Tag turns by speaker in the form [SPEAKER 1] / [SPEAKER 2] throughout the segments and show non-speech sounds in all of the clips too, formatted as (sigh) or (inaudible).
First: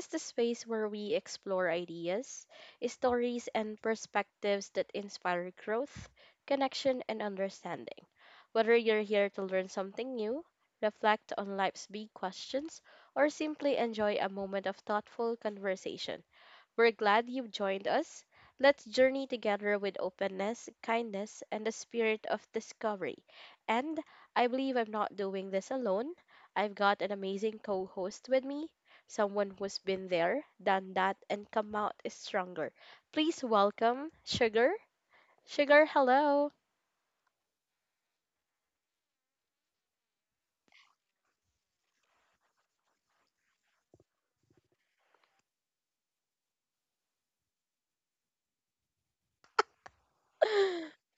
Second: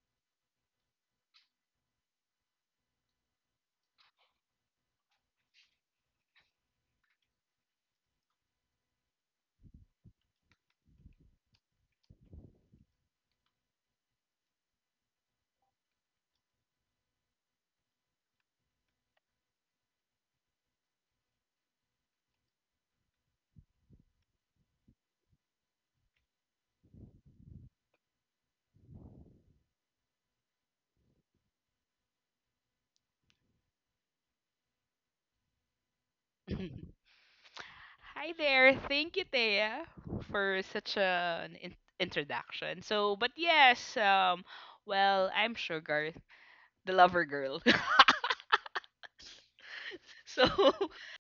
[SPEAKER 1] is the space where we explore ideas, stories, and perspectives that inspire growth, connection, and understanding. Whether you're here to learn something new, reflect on life's big questions, or simply enjoy a moment of thoughtful conversation, we're glad you've joined us. Let's journey together with openness, kindness, and the spirit of discovery. And I believe I'm not doing this alone. I've got an amazing co host with me, someone who's been there, done that, and come out stronger. Please welcome Sugar. Sugar, hello.
[SPEAKER 2] (laughs) Hi there. Thank you, Thea, for such an introduction. But yes, I'm Sugar, the lover girl. (laughs) so, (laughs)
[SPEAKER 1] (gasps)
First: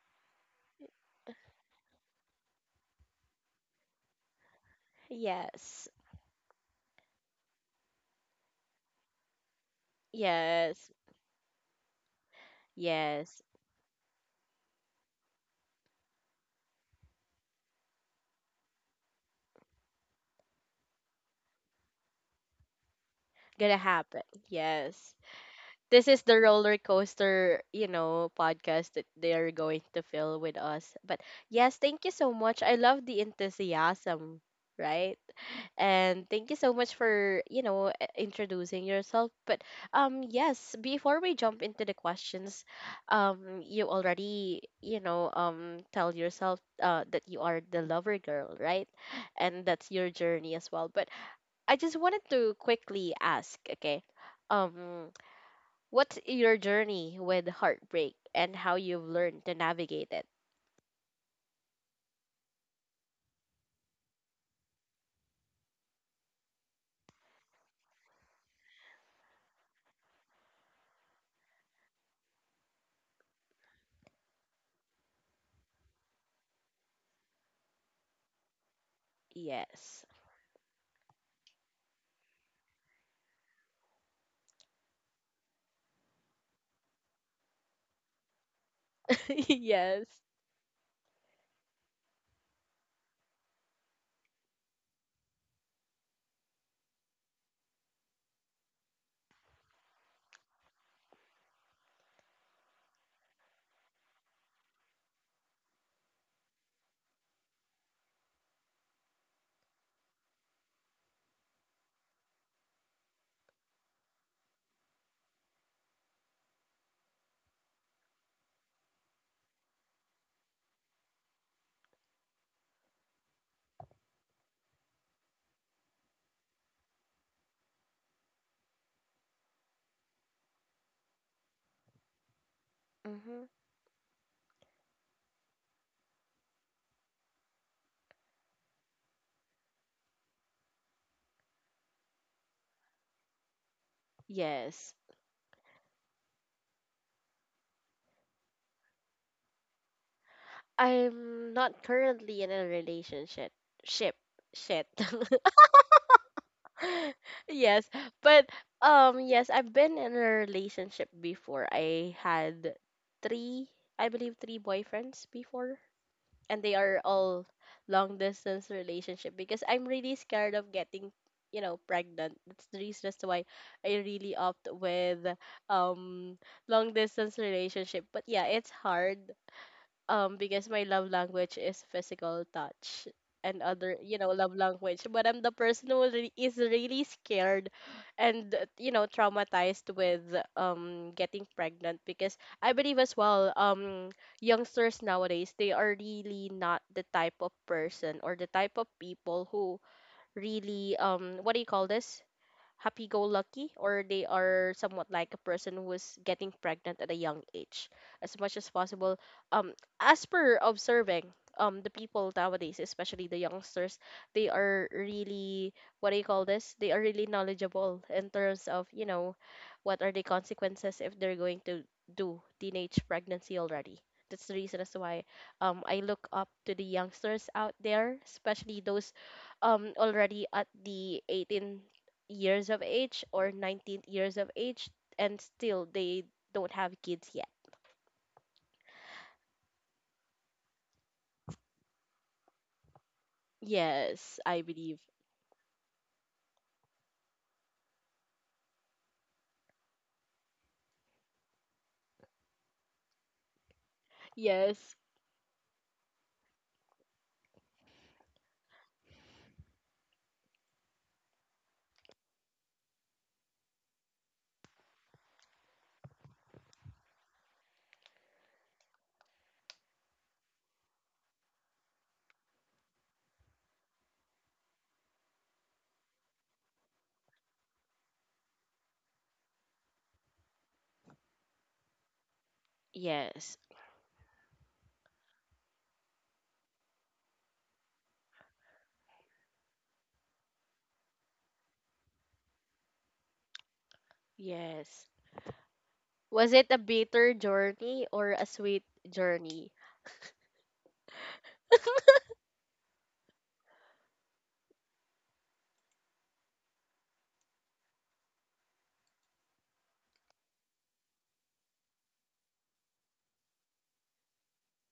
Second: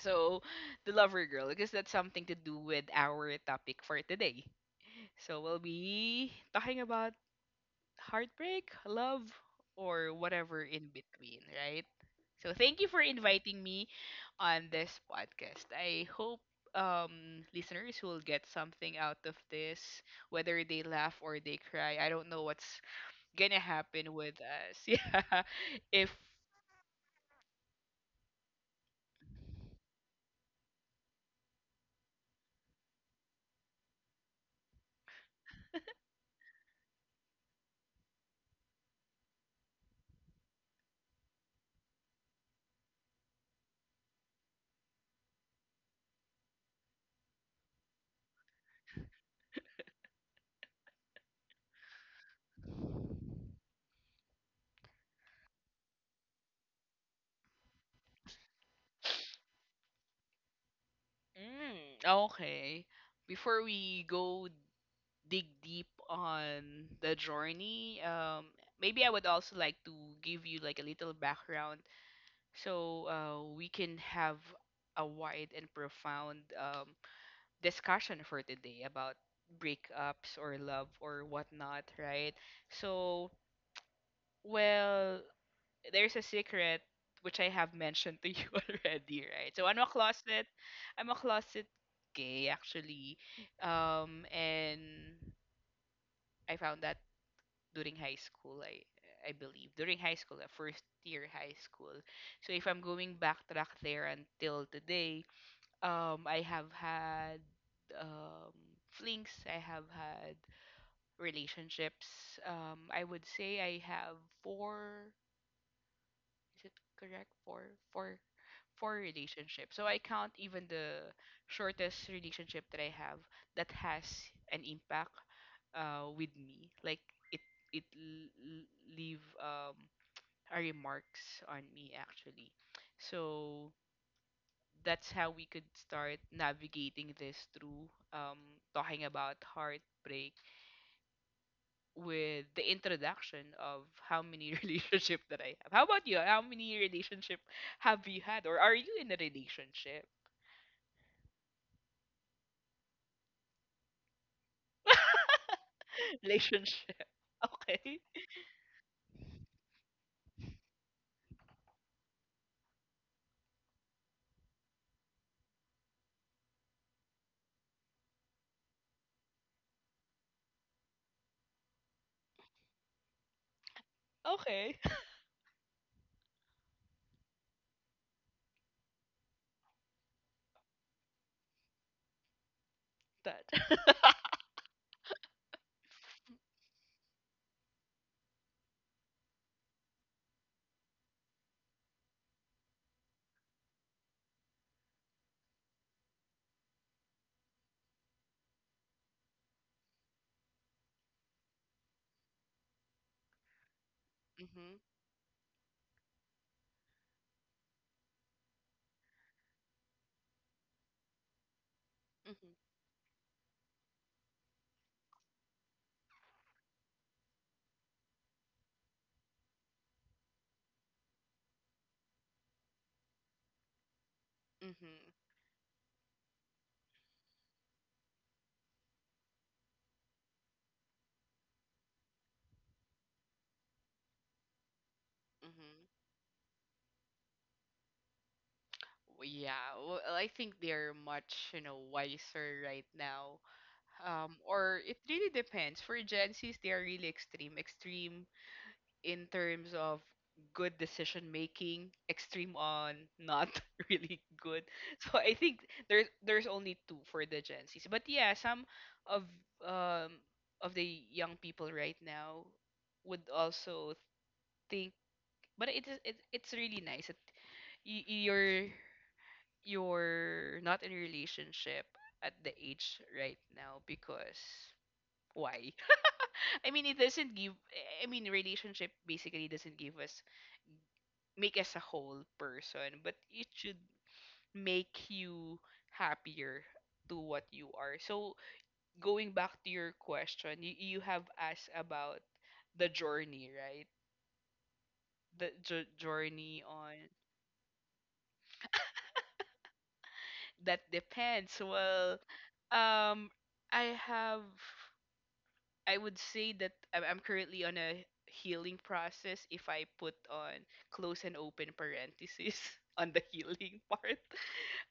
[SPEAKER 2] so the lover girl, because that's something to do with our topic for today.
[SPEAKER 1] (laughs)
[SPEAKER 2] So we'll
[SPEAKER 1] Yes,
[SPEAKER 2] be talking about heartbreak, love, or whatever in
[SPEAKER 1] yes,
[SPEAKER 2] between, right? So thank you for
[SPEAKER 1] yes.
[SPEAKER 2] inviting me on this podcast. I hope listeners will get something out of this, whether they laugh or they cry. I don't know what's gonna
[SPEAKER 1] Gonna
[SPEAKER 2] happen
[SPEAKER 1] happen.
[SPEAKER 2] with us. (laughs)
[SPEAKER 1] Yes.
[SPEAKER 2] Yeah,
[SPEAKER 1] This
[SPEAKER 2] if
[SPEAKER 1] is the roller coaster podcast that they are going to fill with us. But yes, thank you so much. I love the enthusiasm, right? And thank you so much for, introducing yourself. But yes, before we jump into the questions, you already, tell yourself that you are the lover girl, right? And that's your journey as well. But I just wanted to quickly ask, okay? Um What's your journey with heartbreak and how you've learned to navigate it?
[SPEAKER 2] Mm, okay. Before we go dig deep on the journey, maybe I would also like to give you like a little background so we can have a wide and profound discussion for today about
[SPEAKER 1] Yes.
[SPEAKER 2] breakups or love or whatnot, right? So, well, there's a secret which I have mentioned to you (laughs) already, right? So I'm a
[SPEAKER 1] (laughs) Yes.
[SPEAKER 2] closet, I'm a closet gay actually, and I found that during high school, I believe. During high school, first year high school. So if I'm going backtrack there until today, I have had um, flings. I have had relationships. I would say I have four. Is it correct? Four relationships. So I count even the shortest relationship that I have that has an impact with me. Like it it l- l- leave a remarks on me actually.
[SPEAKER 1] Mm-hmm.
[SPEAKER 2] So that's how we could start navigating this through talking about heartbreak with the introduction of how many (laughs)
[SPEAKER 1] Yes.
[SPEAKER 2] relationship that I have. How about you? How many relationship have you had, or are you in a relationship?
[SPEAKER 1] I'm not currently in a relationship. Ship. Shit.
[SPEAKER 2] (laughs) Relationship.
[SPEAKER 1] (laughs) Yes.
[SPEAKER 2] Okay.
[SPEAKER 1] But yes, I've been in a relationship before. I had three I believe three boyfriends before. And they are all long distance relationship because I'm really scared of getting pregnant. That's the reason as to why I really opt
[SPEAKER 2] Okay. (laughs)
[SPEAKER 1] with um long distance relationship, but yeah, it's hard because my love language is physical touch
[SPEAKER 2] That.
[SPEAKER 1] and other
[SPEAKER 2] (laughs)
[SPEAKER 1] love language. But I'm the person who is really scared and traumatized with getting pregnant, because I believe as well youngsters nowadays, they are really not the type of person or the type of people who really what do you call this, happy go lucky, or they are
[SPEAKER 2] Mhm.
[SPEAKER 1] somewhat like a person who is getting pregnant at a young age as much as possible. um as per observing the people
[SPEAKER 2] Mhm.
[SPEAKER 1] nowadays, especially the youngsters, they are really what do you call this, they are really knowledgeable in terms of what are the consequences if they're going to do teenage pregnancy already. That's the reason as to
[SPEAKER 2] Mhm.
[SPEAKER 1] why I look up to the youngsters out there, especially those already at the 18 years of age or 19 of age, and still
[SPEAKER 2] Mhm.
[SPEAKER 1] they don't have kids yet.
[SPEAKER 2] Yeah, well, I think they're much, you know, wiser right now.
[SPEAKER 1] Yes, I
[SPEAKER 2] Or it
[SPEAKER 1] believe.
[SPEAKER 2] really depends. For Gen Zs, they are really extreme, extreme in terms of good decision making, extreme on not (laughs) really good.
[SPEAKER 1] Yes,
[SPEAKER 2] So I think there's only two for the Gen Zs. But yeah, some of um of the young people right now would also think, but it's really nice that y- you're you're not in a relationship at the age right now because why? (laughs) I mean, it doesn't give. I mean, relationship basically doesn't give us make us a whole person, but it
[SPEAKER 1] yes,
[SPEAKER 2] should make you happier to what you are. So going back to your question, you have asked about the journey, right?
[SPEAKER 1] yes.
[SPEAKER 2] The
[SPEAKER 1] Was
[SPEAKER 2] journey
[SPEAKER 1] it a
[SPEAKER 2] on
[SPEAKER 1] bitter journey or a sweet journey?
[SPEAKER 2] that depends. Well, um, I have I would say that I'm currently on a healing process if I put on close and open parentheses (laughs) on the healing part. (laughs)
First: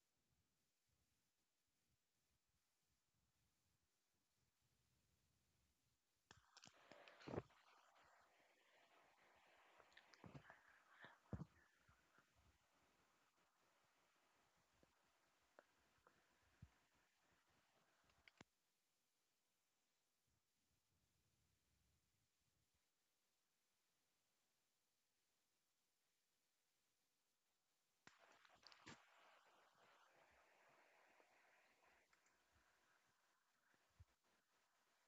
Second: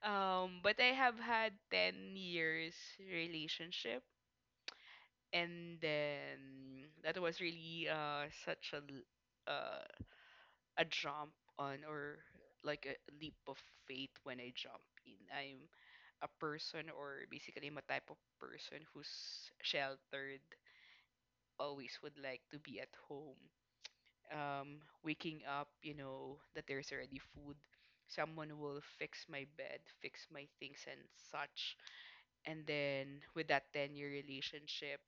[SPEAKER 2] But I have had 10 years relationship and then that was really such uh a jump on or like a leap of faith when I jump in. I'm a person or basically I'm a type of person who's sheltered, always would like to be at home, waking up, you know, that there's already food. Someone will fix my bed, fix my things and such. And then with that 10-year relationship,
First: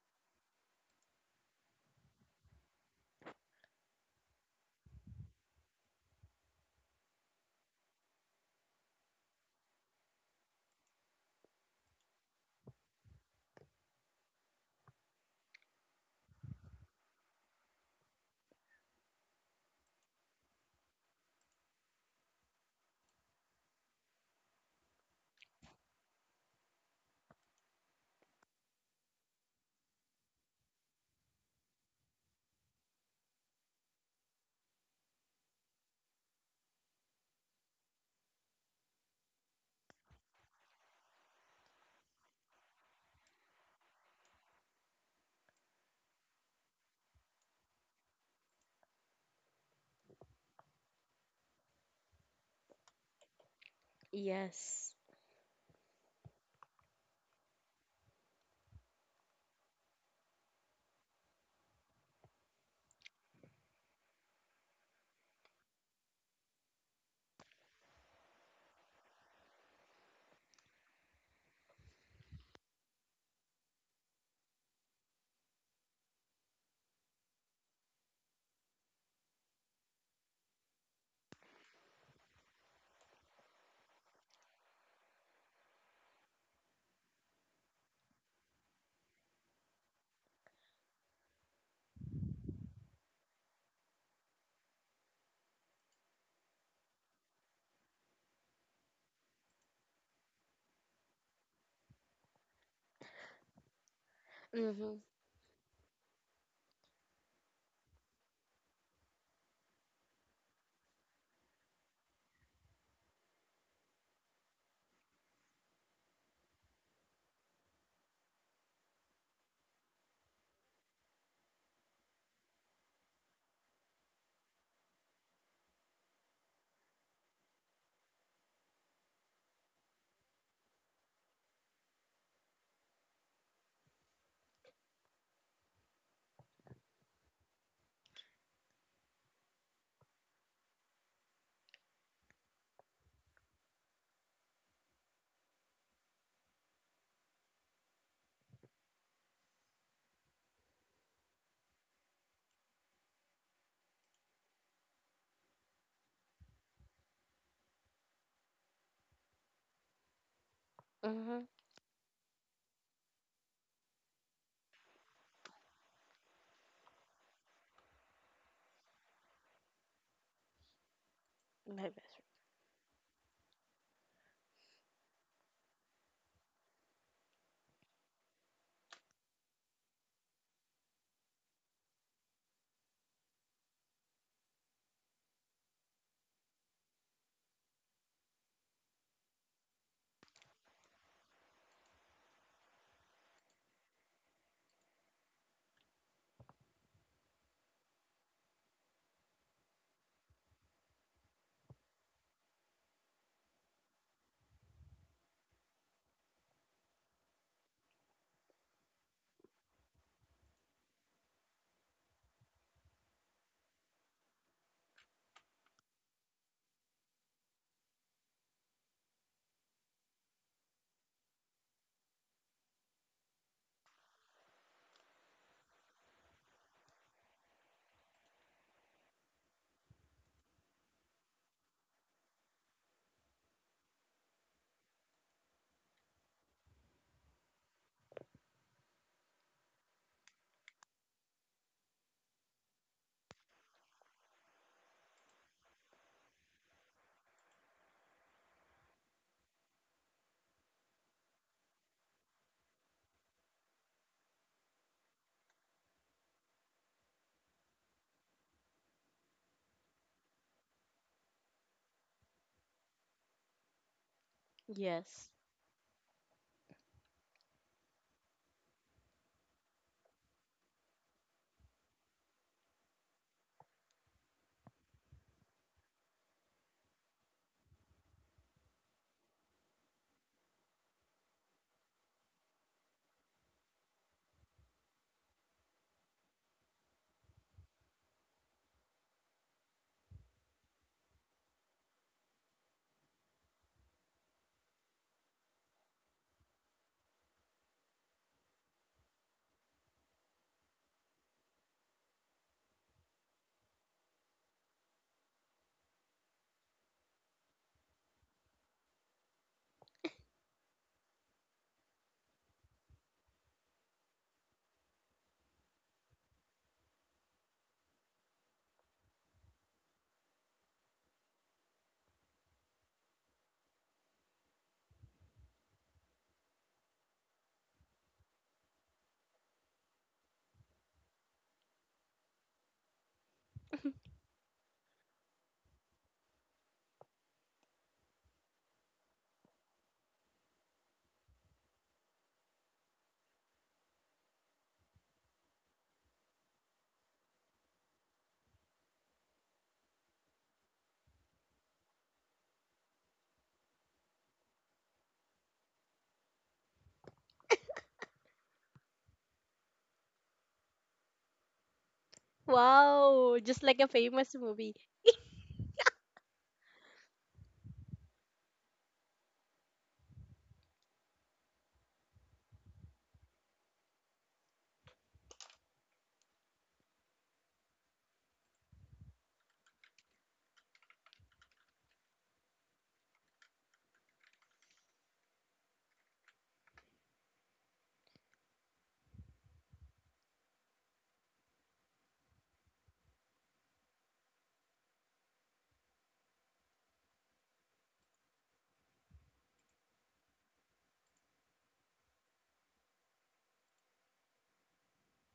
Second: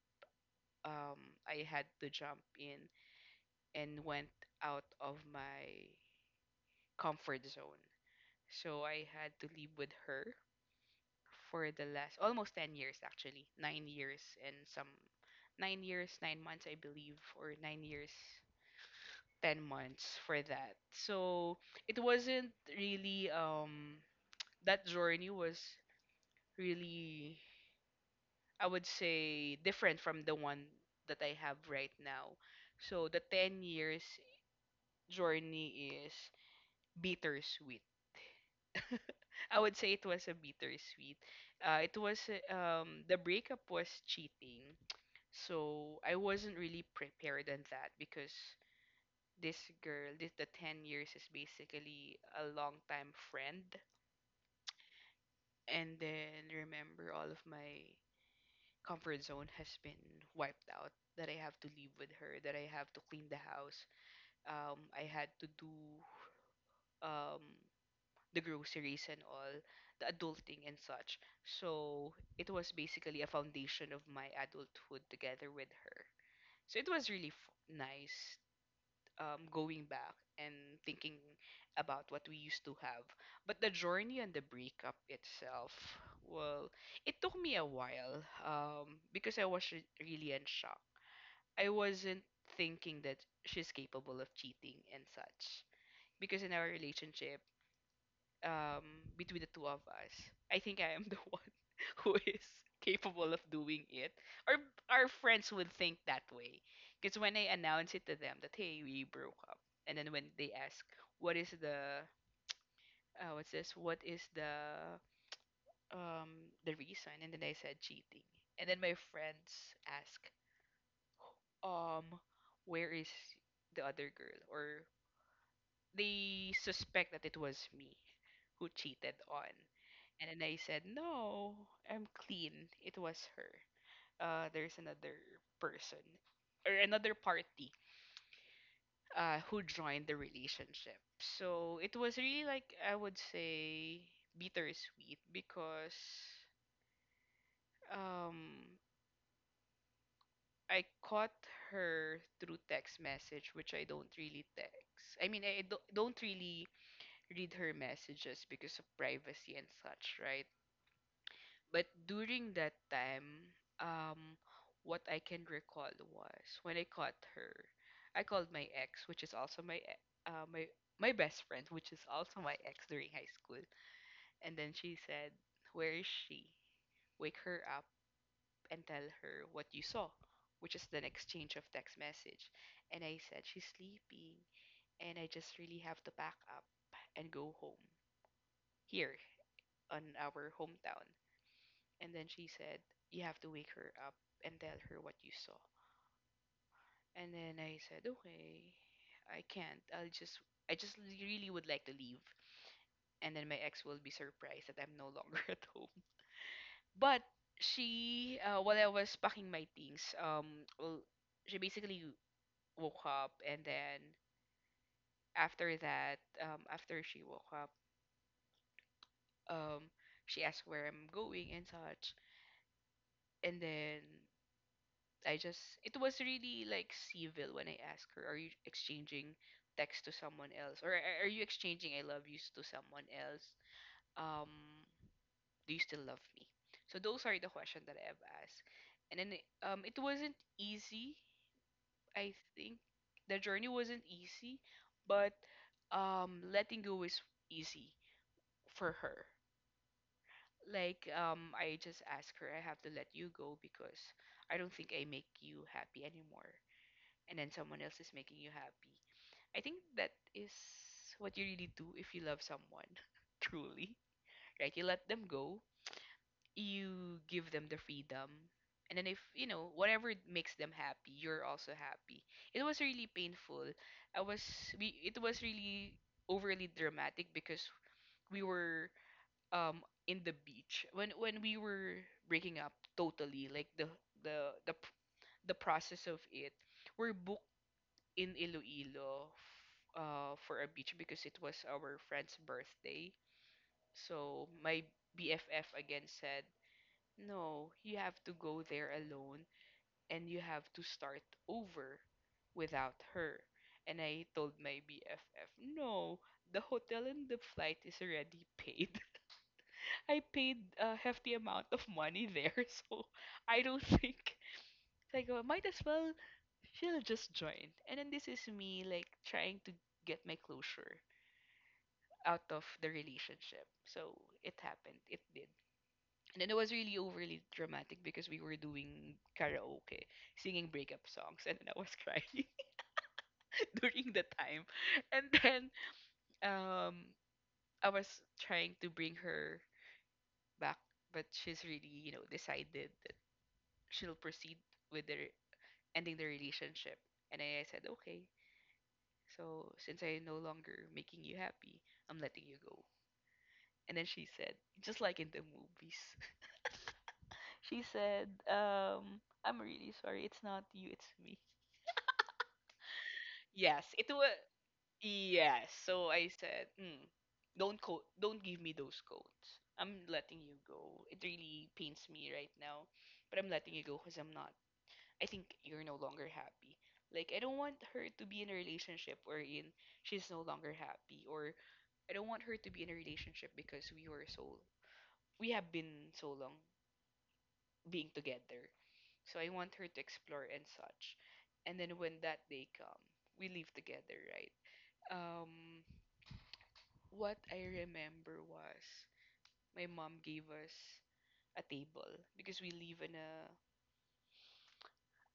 [SPEAKER 2] um, I had to jump in and went out of my comfort zone. So I had to live with her for the last almost 10 years, actually, 9 years, 9 months, I believe, or 9 years 10 months for that. So it wasn't really that journey was really, I would say, different from the one that I have right now. So the 10 years journey is bittersweet. I would say it was a bittersweet. It was The breakup was cheating. So I wasn't really prepared on that because this this the 10 years is basically a long time friend,
[SPEAKER 1] Yes.
[SPEAKER 2] and then remember all of my comfort zone has been wiped out, that I have to live with her, that I have to clean the house, I had to do um the groceries and all the adulting and such. So it was basically a foundation of my adulthood together with her, so it was really nice going back and thinking about what we used to have. But the journey and the breakup itself, well, it took me a while because I was really in shock. I wasn't thinking that she's capable of cheating and such. Because in our relationship, um, between the two of us. I think I am the (laughs) one who is capable of doing it. Or
[SPEAKER 1] Mm-hmm.
[SPEAKER 2] our friends would think that way. Because when I announce it to them that, hey, we broke up, and then when they ask, what is the, what is the reason? And then I said cheating. And then my friends ask, um, where is the other girl? Or they suspect that it was me who cheated on. And then I said, no, I'm clean. It was her. There's another person or another party who joined the relationship. So it was really, like, I would say, bittersweet because um, I caught her through text message, which I don't really text. I mean, I don't really read her messages because of privacy and such, right?
[SPEAKER 1] Mm-hmm.
[SPEAKER 2] But during that time, um, what I can recall was when I caught her, I called my ex, which is also my my best friend,
[SPEAKER 1] My
[SPEAKER 2] which is
[SPEAKER 1] best
[SPEAKER 2] also my ex during high school, and then she said, "Where is she? Wake her up and tell her what you saw," which is an exchange of text message. And I said, she's sleeping, and I just really have to pack up and go home. Here, on our hometown. And then she said, you have to wake her up and tell her what you saw. And then I said, okay, I can't. I just really would like to leave. And then my ex will be surprised that I'm no longer (laughs) at home. But she, while I was packing my things, well, she basically woke up, and then after that, after she woke up, um, she asked where I'm going and such. And then I just it was really like civil when I asked her, "Are you exchanging text to someone else, or are you exchanging I love yous to someone else? Um, do you still love me?" So those are the questions that I have asked, and then it wasn't easy. I think the journey wasn't easy, but letting go is easy for her. Like I just asked her, "I have to let you go because I don't think I make you happy anymore, and then someone else is making you happy. I think that is what you really do if you love someone," (laughs) truly, right?
[SPEAKER 1] friend.
[SPEAKER 2] You let them
[SPEAKER 1] Yes.
[SPEAKER 2] go, you give them the freedom, and then if you know whatever makes them happy, you're also happy. It was really painful. I was we it was really overly dramatic because we were um in the beach when we were breaking up totally, like the the p- the process of it. We're booked in Iloilo for a beach because it was our friend's birthday. So my BFF again said, no, you have to go there alone and you have to start over without her. And I told my BFF, no, the hotel and the flight is already paid. (laughs) I paid a hefty amount of money there, (laughs) so I don't (laughs) think so I go, might as well, she'll just join. And then this is me, like, trying to get my closure out of the relationship. So it happened. It did. And then it was really overly dramatic because we were doing karaoke, singing breakup songs, and then I was crying (laughs) during the time. And then um, I was trying to bring her back, but she's really, you know, decided that she'll proceed with the ending the relationship. And I said, okay, so since I no longer making you happy, I'm letting you go. And then she said, just like in the movies, (laughs) she said, I'm really sorry. It's not you, it's me.
[SPEAKER 1] Wow, just like
[SPEAKER 2] Yes,
[SPEAKER 1] a
[SPEAKER 2] it was.
[SPEAKER 1] famous movie.
[SPEAKER 2] Yes. So I said, mm, don't give me those codes. I'm letting you go. It really pains me right now, but I'm letting you go because I'm not. I think you're no longer happy. Like I don't want her to be in a relationship wherein she's no longer happy, or I don't want her to be in a relationship because we have been so long being together. So I want her to explore and such. And then when that day come, we live together, right? Um what I remember was my mom gave us a table because we live in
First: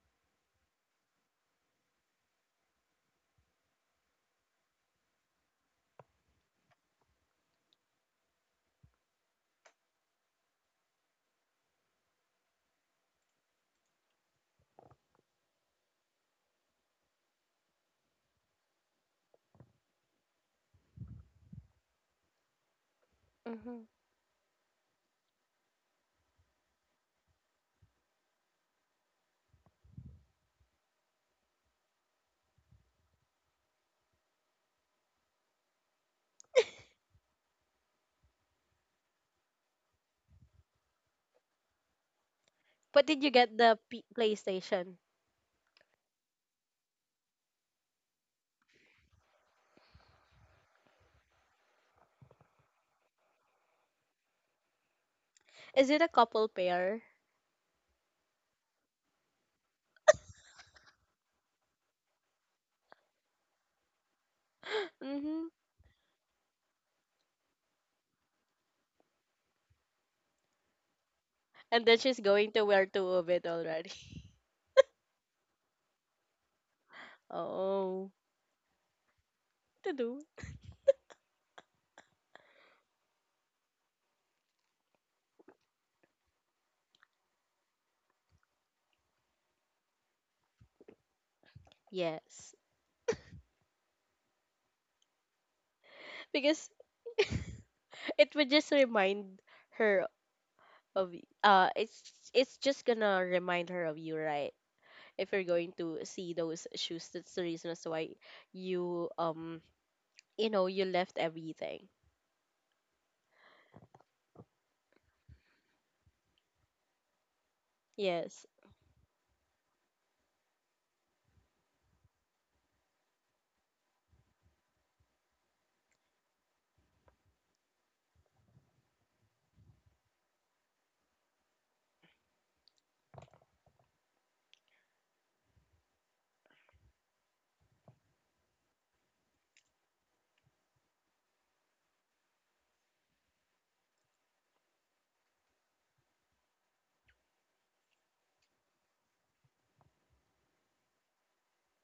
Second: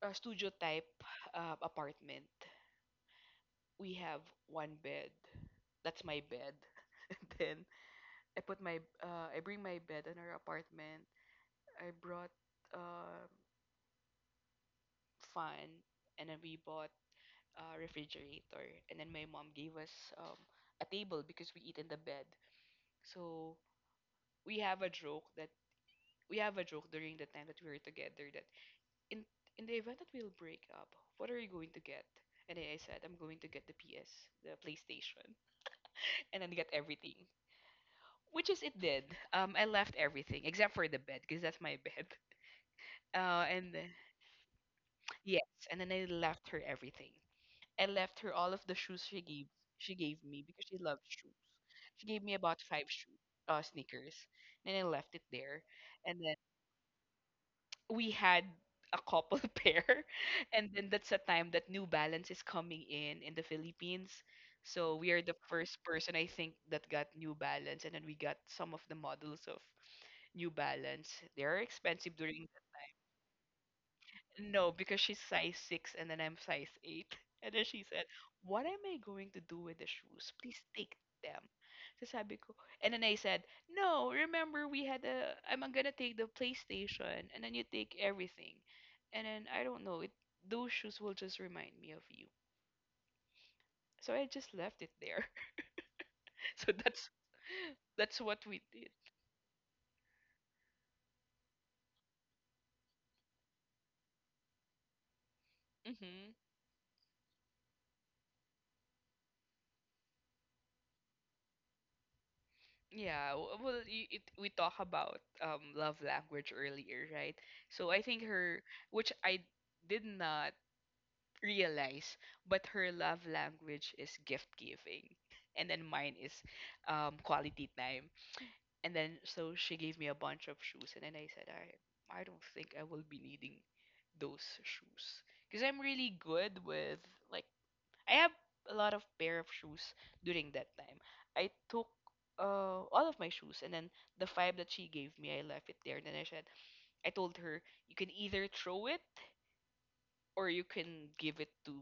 [SPEAKER 2] a studio type apartment. We have one bed. That's my bed. (laughs) And then I put my I bring my bed in our apartment. I brought uh, fun, and then we bought a refrigerator, and then my mom gave us a table because we eat in the bed. So
[SPEAKER 1] Mm-hmm.
[SPEAKER 2] we have a joke that we have a joke during the time that we were together that in in the event that we'll break up, what are you going to get? And then I said, I'm going to get the PS, the PlayStation, (laughs) and then get everything. Which is it did. I left everything except for the bed because that's my (laughs) bed.
[SPEAKER 1] But did you
[SPEAKER 2] Uh,
[SPEAKER 1] get
[SPEAKER 2] and
[SPEAKER 1] the
[SPEAKER 2] then-
[SPEAKER 1] PlayStation?
[SPEAKER 2] yes, and then I left her everything. I left her all of the shoes she gave me because she loves shoes. She gave me about five shoes, sneakers, and I left it there.
[SPEAKER 1] Is it a
[SPEAKER 2] And then
[SPEAKER 1] couple pair?
[SPEAKER 2] we had a couple (laughs) pair, and then that's a time that New Balance is coming in the Philippines.
[SPEAKER 1] (gasps)
[SPEAKER 2] So we are the
[SPEAKER 1] Mm-hmm.
[SPEAKER 2] first person I think that got New Balance, and then we got some of the models of New Balance. They are
[SPEAKER 1] And then
[SPEAKER 2] expensive
[SPEAKER 1] she's
[SPEAKER 2] during.
[SPEAKER 1] going to wear two of it already.
[SPEAKER 2] No, because she's size six and then I'm size eight. (laughs)
[SPEAKER 1] (laughs)
[SPEAKER 2] And then she said,
[SPEAKER 1] Oh.
[SPEAKER 2] what am I going to do with the
[SPEAKER 1] To do.
[SPEAKER 2] shoes? Please take them. So sabi ko. And then I said, no, remember we had a I'm gonna take the PlayStation and then you take everything. And then I don't know, it those shoes will just remind me of you.
[SPEAKER 1] Yes,
[SPEAKER 2] So I just left it there. (laughs)
[SPEAKER 1] because
[SPEAKER 2] So
[SPEAKER 1] (laughs)
[SPEAKER 2] that's
[SPEAKER 1] it
[SPEAKER 2] what
[SPEAKER 1] would
[SPEAKER 2] we
[SPEAKER 1] just
[SPEAKER 2] did.
[SPEAKER 1] remind her of y- it's just gonna remind her of you, right? If you're going to see
[SPEAKER 2] hmm
[SPEAKER 1] those shoes, that's the reason as to why you um you left everything.
[SPEAKER 2] Yeah, well, we talk about love language earlier, right? So I think
[SPEAKER 1] Yes.
[SPEAKER 2] her, which I did not realize, but her love language is gift giving, and then mine is quality time. And then so she gave me a bunch of shoes, and then I said, I don't think I will be needing those shoes because I'm really good with like I have a lot of pair of shoes during that time. I took all of my shoes, and then the five that she gave me, I left it there. And then I said, I told her, you can either throw it or you can give it to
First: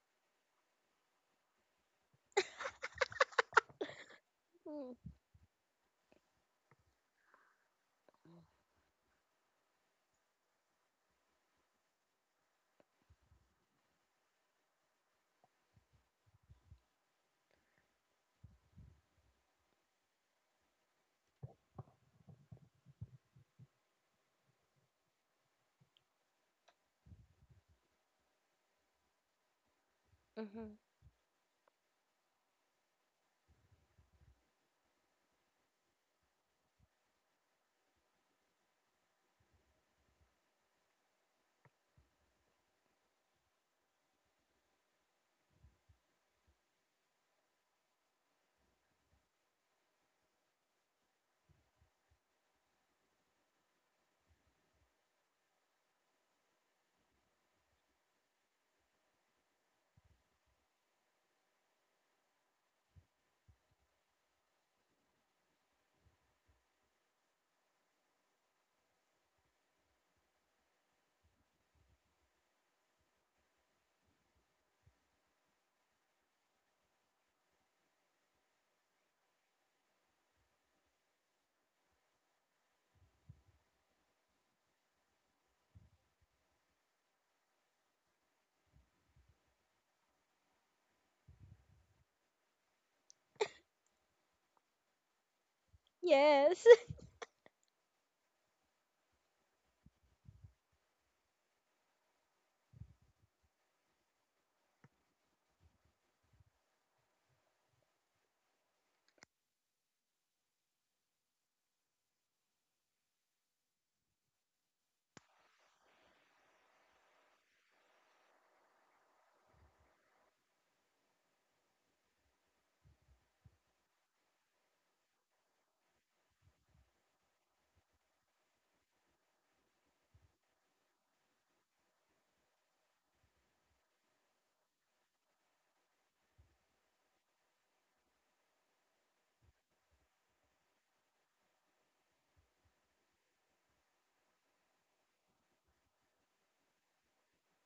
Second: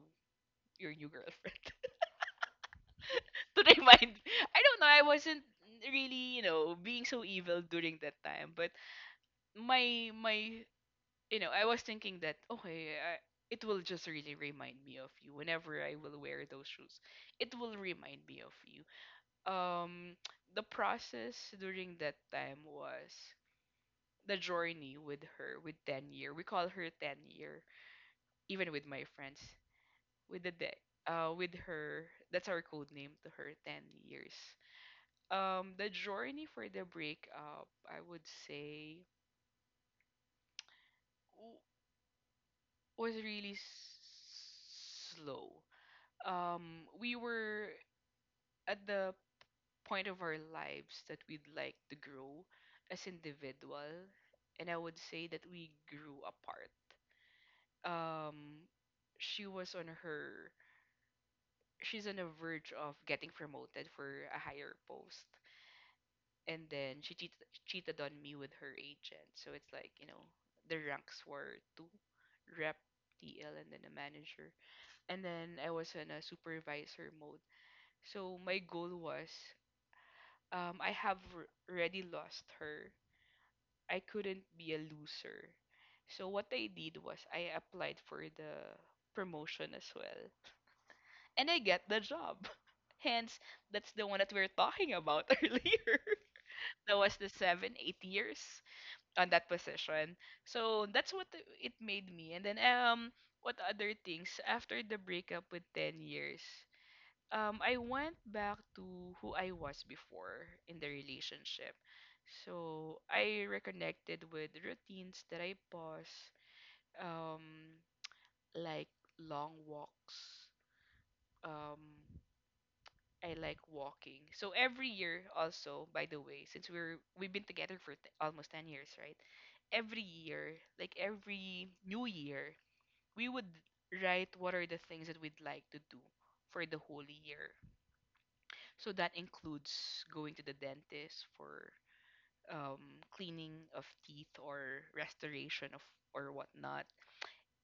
[SPEAKER 2] your new girlfriend (laughs) to remind. I don't know. I wasn't really, you know, being so evil during that time, but my my, you know, I was thinking that okay, it will just really remind me of you whenever I will wear those shoes. It will remind me of you. um the process during that time was the journey with her. With 10-year year, we call her 10-year year, even with my friends, with the
[SPEAKER 1] Mm-hmm.
[SPEAKER 2] deck, with her, that's our code name to her. 10 years, the journey for the breakup, I would say w- was really slow. We were at the point of our lives that we'd like to grow as individual, and I would say that we grew apart. um she was on her she's on the verge of getting promoted for a higher post, and then she cheated on me with her agent. So it's like, you know, the ranks were two, rep, tl, and then a manager, and then I was in a supervisor mode. So my goal was, I have already lost her. I couldn't be a loser. So what I did was I applied for the promotion as well. And I get the job. (laughs) Hence, that's the one that we are talking about (laughs) earlier.
[SPEAKER 1] Yes. (laughs)
[SPEAKER 2] That was the seven, 8 years on that position. So that's what it made me. And then what other things after the breakup with 10 years? I went back to who I was before in the relationship. So I reconnected with routines that I pause, um, like long walks. Um, I like walking. So every year, also by the way, since we've been together for almost 10 years, right? Every year, like every new year, we would write what are the things that we'd like to do for the whole year. So that includes going to the dentist for cleaning of teeth or restoration of or whatnot.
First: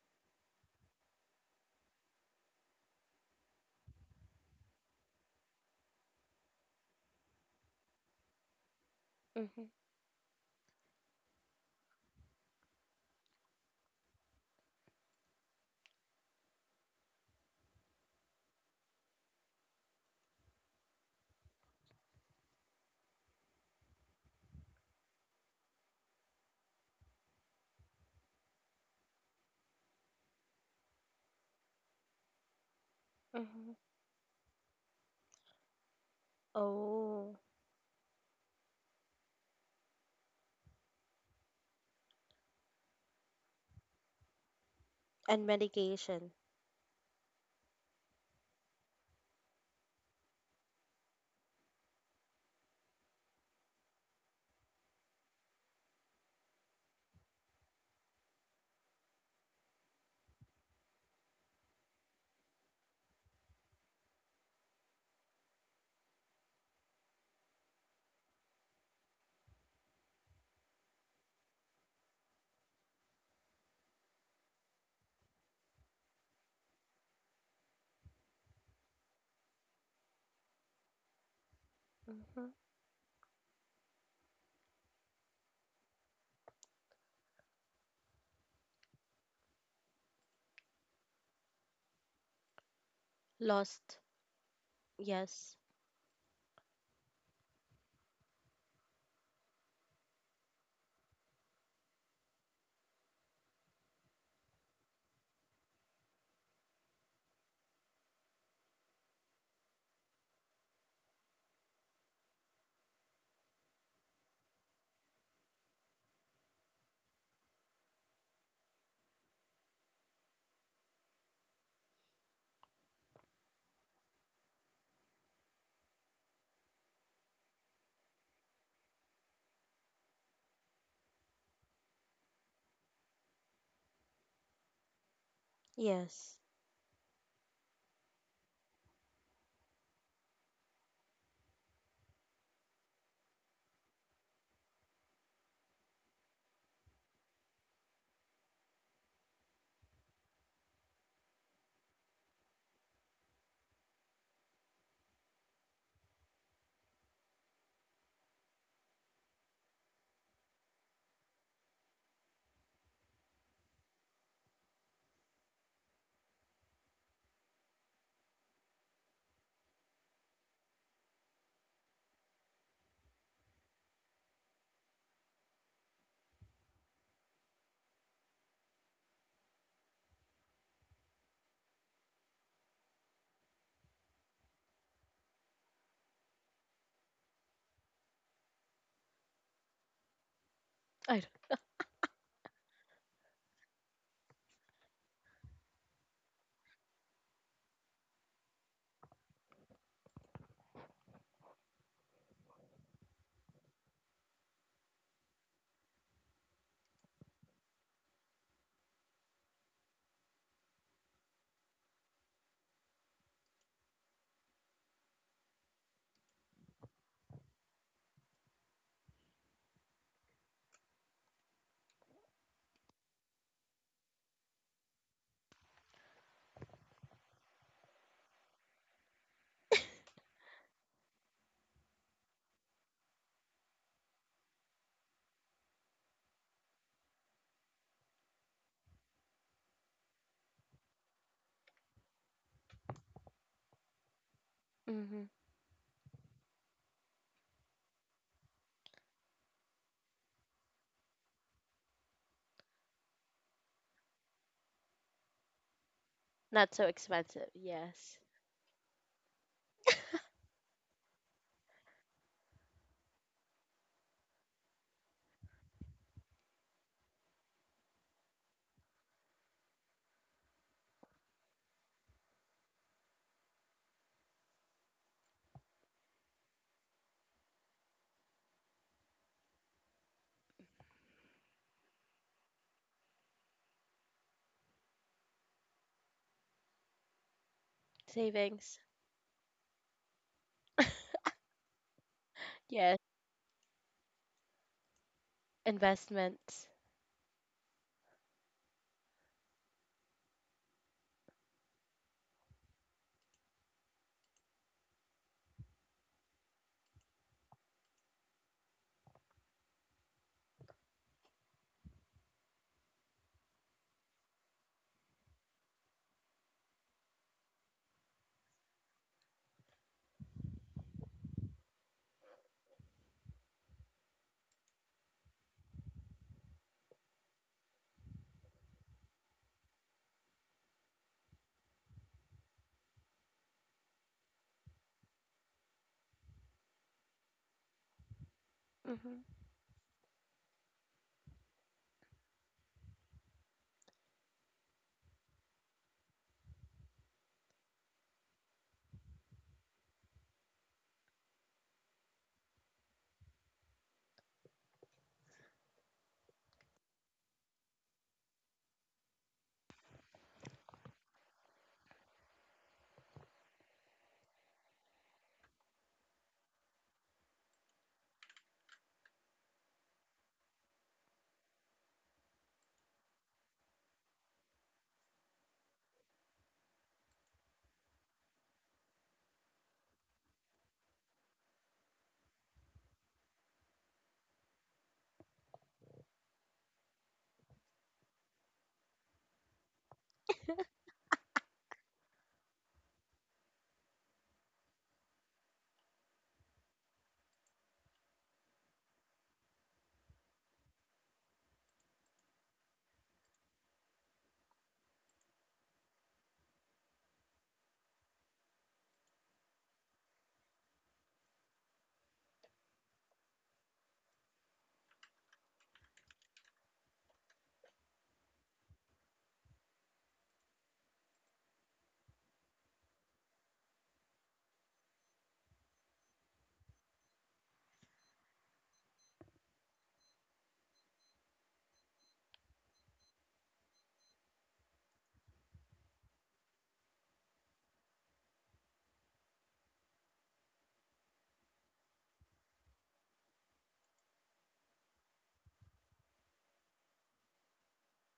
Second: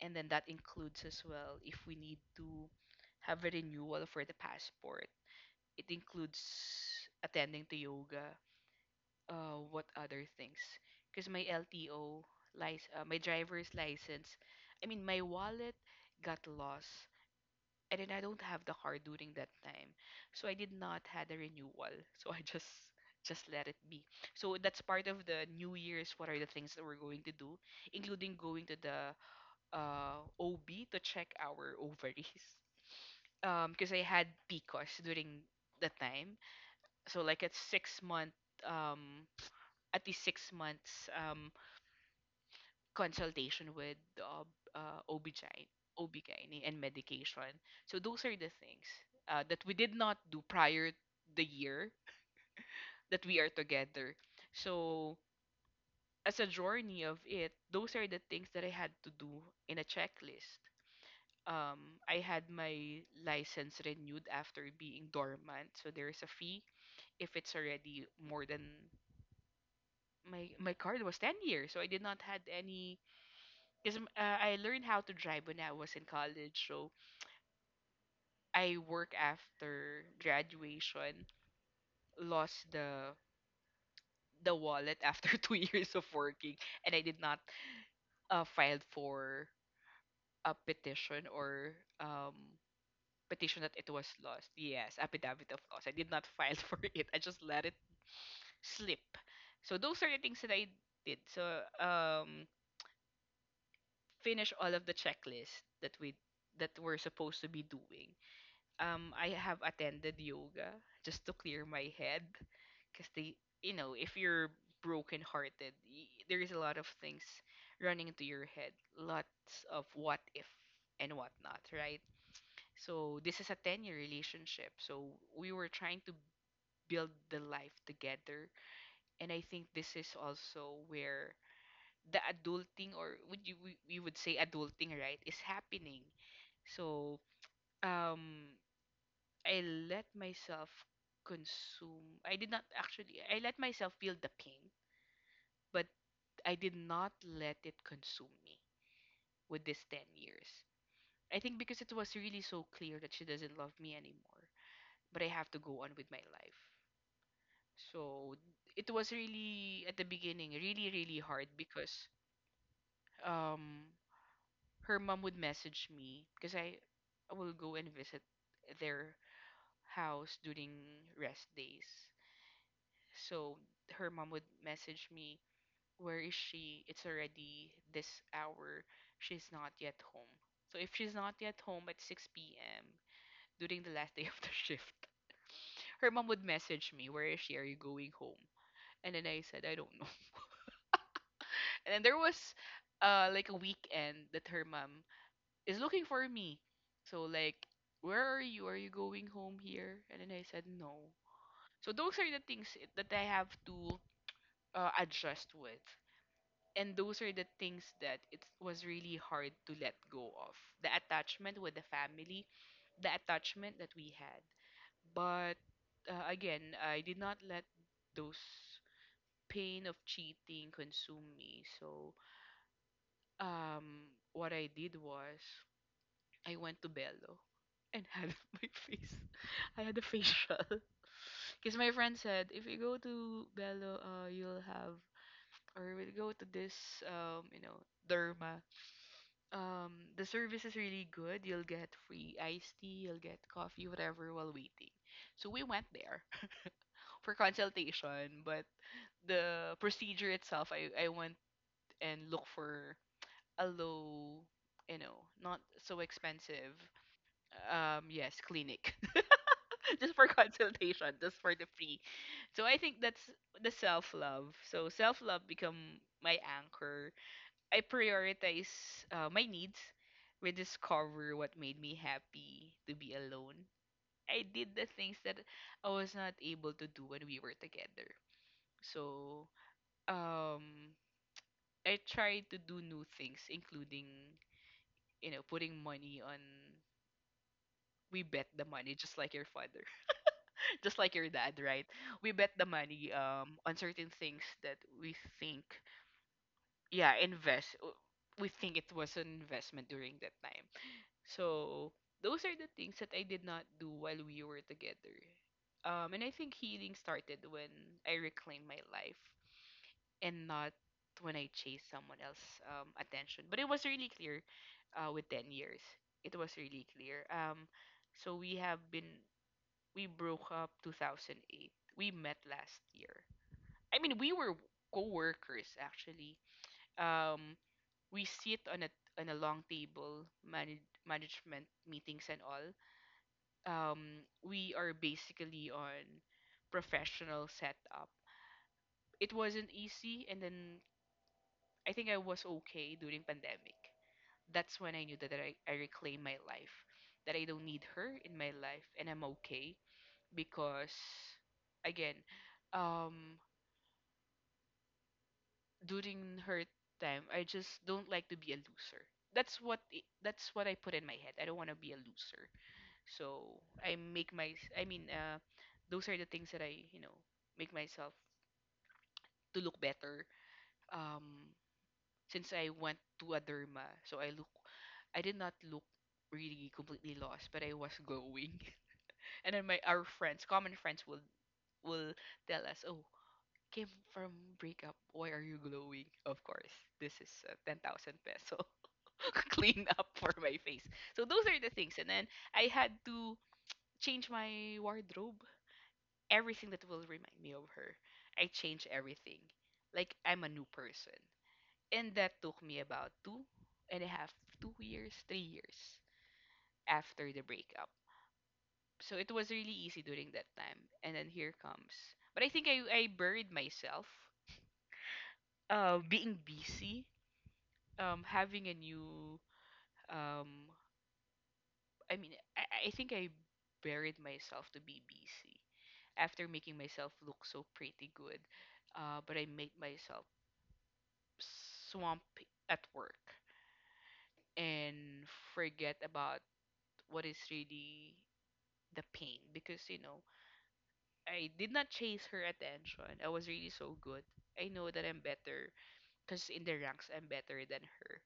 [SPEAKER 2] And then that includes as well if we need to have a renewal for the passport. It includes attending to yoga.
[SPEAKER 1] Mm-hmm.
[SPEAKER 2] What other things? Because my LTO, my driver's license, I mean my wallet got lost, and then I don't have the car during that time, so I did not had a renewal. (laughs) So I just let it be. So that's part of the New Year's. What are the things that we're going to do, including going to the OB to check our ovaries, (laughs)
[SPEAKER 1] Mm-hmm.
[SPEAKER 2] because I had PCOS during the time. So
[SPEAKER 1] Oh,
[SPEAKER 2] like at 6 month, um, at least 6 months, consultation with
[SPEAKER 1] and
[SPEAKER 2] OBGYN,
[SPEAKER 1] medication.
[SPEAKER 2] OBGYN and medication. So those are the things that we did not do prior the year that we are together. So as a journey of it, those are the things that I had to do in a checklist. I had my license renewed after being dormant, so there is a fee if it's already more than my card was 10 years, so I did not had any because I learned how to drive when I was in college. So I work after graduation,
[SPEAKER 1] Mm-hmm.
[SPEAKER 2] lost the wallet after (laughs) 2 years of working, and I did not file for a petition or petition that it
[SPEAKER 1] Lost.
[SPEAKER 2] was lost. Yes, affidavit of
[SPEAKER 1] Yes.
[SPEAKER 2] loss. I did not file (laughs) for it. I just let it slip. So those are the things that I did. So finish all of the checklist that we that we're supposed to be doing. I have attended yoga just to clear my head because they you know, if you're broken-hearted, there is a lot of things running into your head, lots of what if and whatnot, right? So this is a 10-year relationship, so we were trying to build the life together, and I think this is also where the adulting, or would you, we would say adulting, right, is happening.
[SPEAKER 1] Yes.
[SPEAKER 2] So um I let myself consume. I did not actually, I let myself feel the pain, but I did not let it consume me with this 10 years. I think because it was really so clear that she doesn't love me anymore, but I have to go on with my life. So it was really, at the beginning, really, really hard because um, her mom would message me because I will go and visit their house during rest days. So her mom would message me, where is she? It's already this hour. She's not yet home. So if she's not yet home at 6 p.m. during the last (laughs) day of the (laughs) shift, her mom would message me, where is she? Are you going home? And then I said, I don't know. (laughs)
[SPEAKER 1] I
[SPEAKER 2] And then there was like a weekend that her mom is looking for me. So, like, where are you? Are you going home here? And then I said, no. So, those are the things that I have to adjust with. And those are the things that it was really hard to let go of, the attachment with the family, the attachment that we had. But again, I did not let those pain of cheating consume me. So what I did was I went to Bello and had (laughs) my face, I had a facial (laughs) because my friend said if you go to Bello, you'll have or we'll go to this, you know, derma, um the service is really good. You'll get free iced tea, you'll get coffee, whatever while waiting.
[SPEAKER 1] don't. Mm-hmm.
[SPEAKER 2] So we went there (laughs) for consultation, but the procedure itself, I went and looked for a low, you know, not so expensive,
[SPEAKER 1] Not so expensive. Yes.
[SPEAKER 2] yes, clinic. (laughs) Just for consultation, just for the free. So I think that's the self love. So self love become my anchor. I prioritize my needs, rediscover what made me happy to be alone. I did the things that I was not able to do when we were together. So, um, I tried to do new things, including, you know, putting money on. We bet the
[SPEAKER 1] Savings.
[SPEAKER 2] money, just like your father, (laughs) just like your dad, right? We bet the
[SPEAKER 1] Yes.
[SPEAKER 2] money on certain things that we think,
[SPEAKER 1] Investments.
[SPEAKER 2] yeah, invest. We think it was an investment during that time. So those are the things that I did not do while we were together. And I think healing started when I reclaimed my life and not when I chased someone else's attention. But it was really clear with 10 years. It was really clear. So we broke up 2008. We met last year. I mean, we were co-workers actually. Um, we sit on a long table, management meetings and all. We are basically on professional setup.
[SPEAKER 1] Hmm.
[SPEAKER 2] It wasn't easy, and then I think I was okay during pandemic. That's when I knew that I reclaim my life, that I don't need her in my life, and I'm okay because, again, um, during her time, I just don't like to be a loser. That's what I put in my head. I don't want to be a loser. So I make my I mean, those are the things that I make myself to look better. Um since I went to a derma, so I did not look really completely lost, but I was glowing. (laughs) And then my our friends, common friends will tell us, "Oh, came from breakup. Why are you glowing?" Of course, this is 10,000 peso (laughs) clean up for my face. So those are the things. And then I had to change my wardrobe, everything that will remind me of her. I change everything. Like I'm a new person. And that took me about two and a half, 2 years, 3 years after the breakup. So it was really easy during that time. And then here comes. But I think I buried myself. Being busy, having a new, um, I mean, I think I buried myself to be busy after making myself look so pretty good, but I made myself swamp at work and forget about what is really the pain, because I did not chase her attention. I was really so good. I know that I'm better because in the ranks I'm better than her.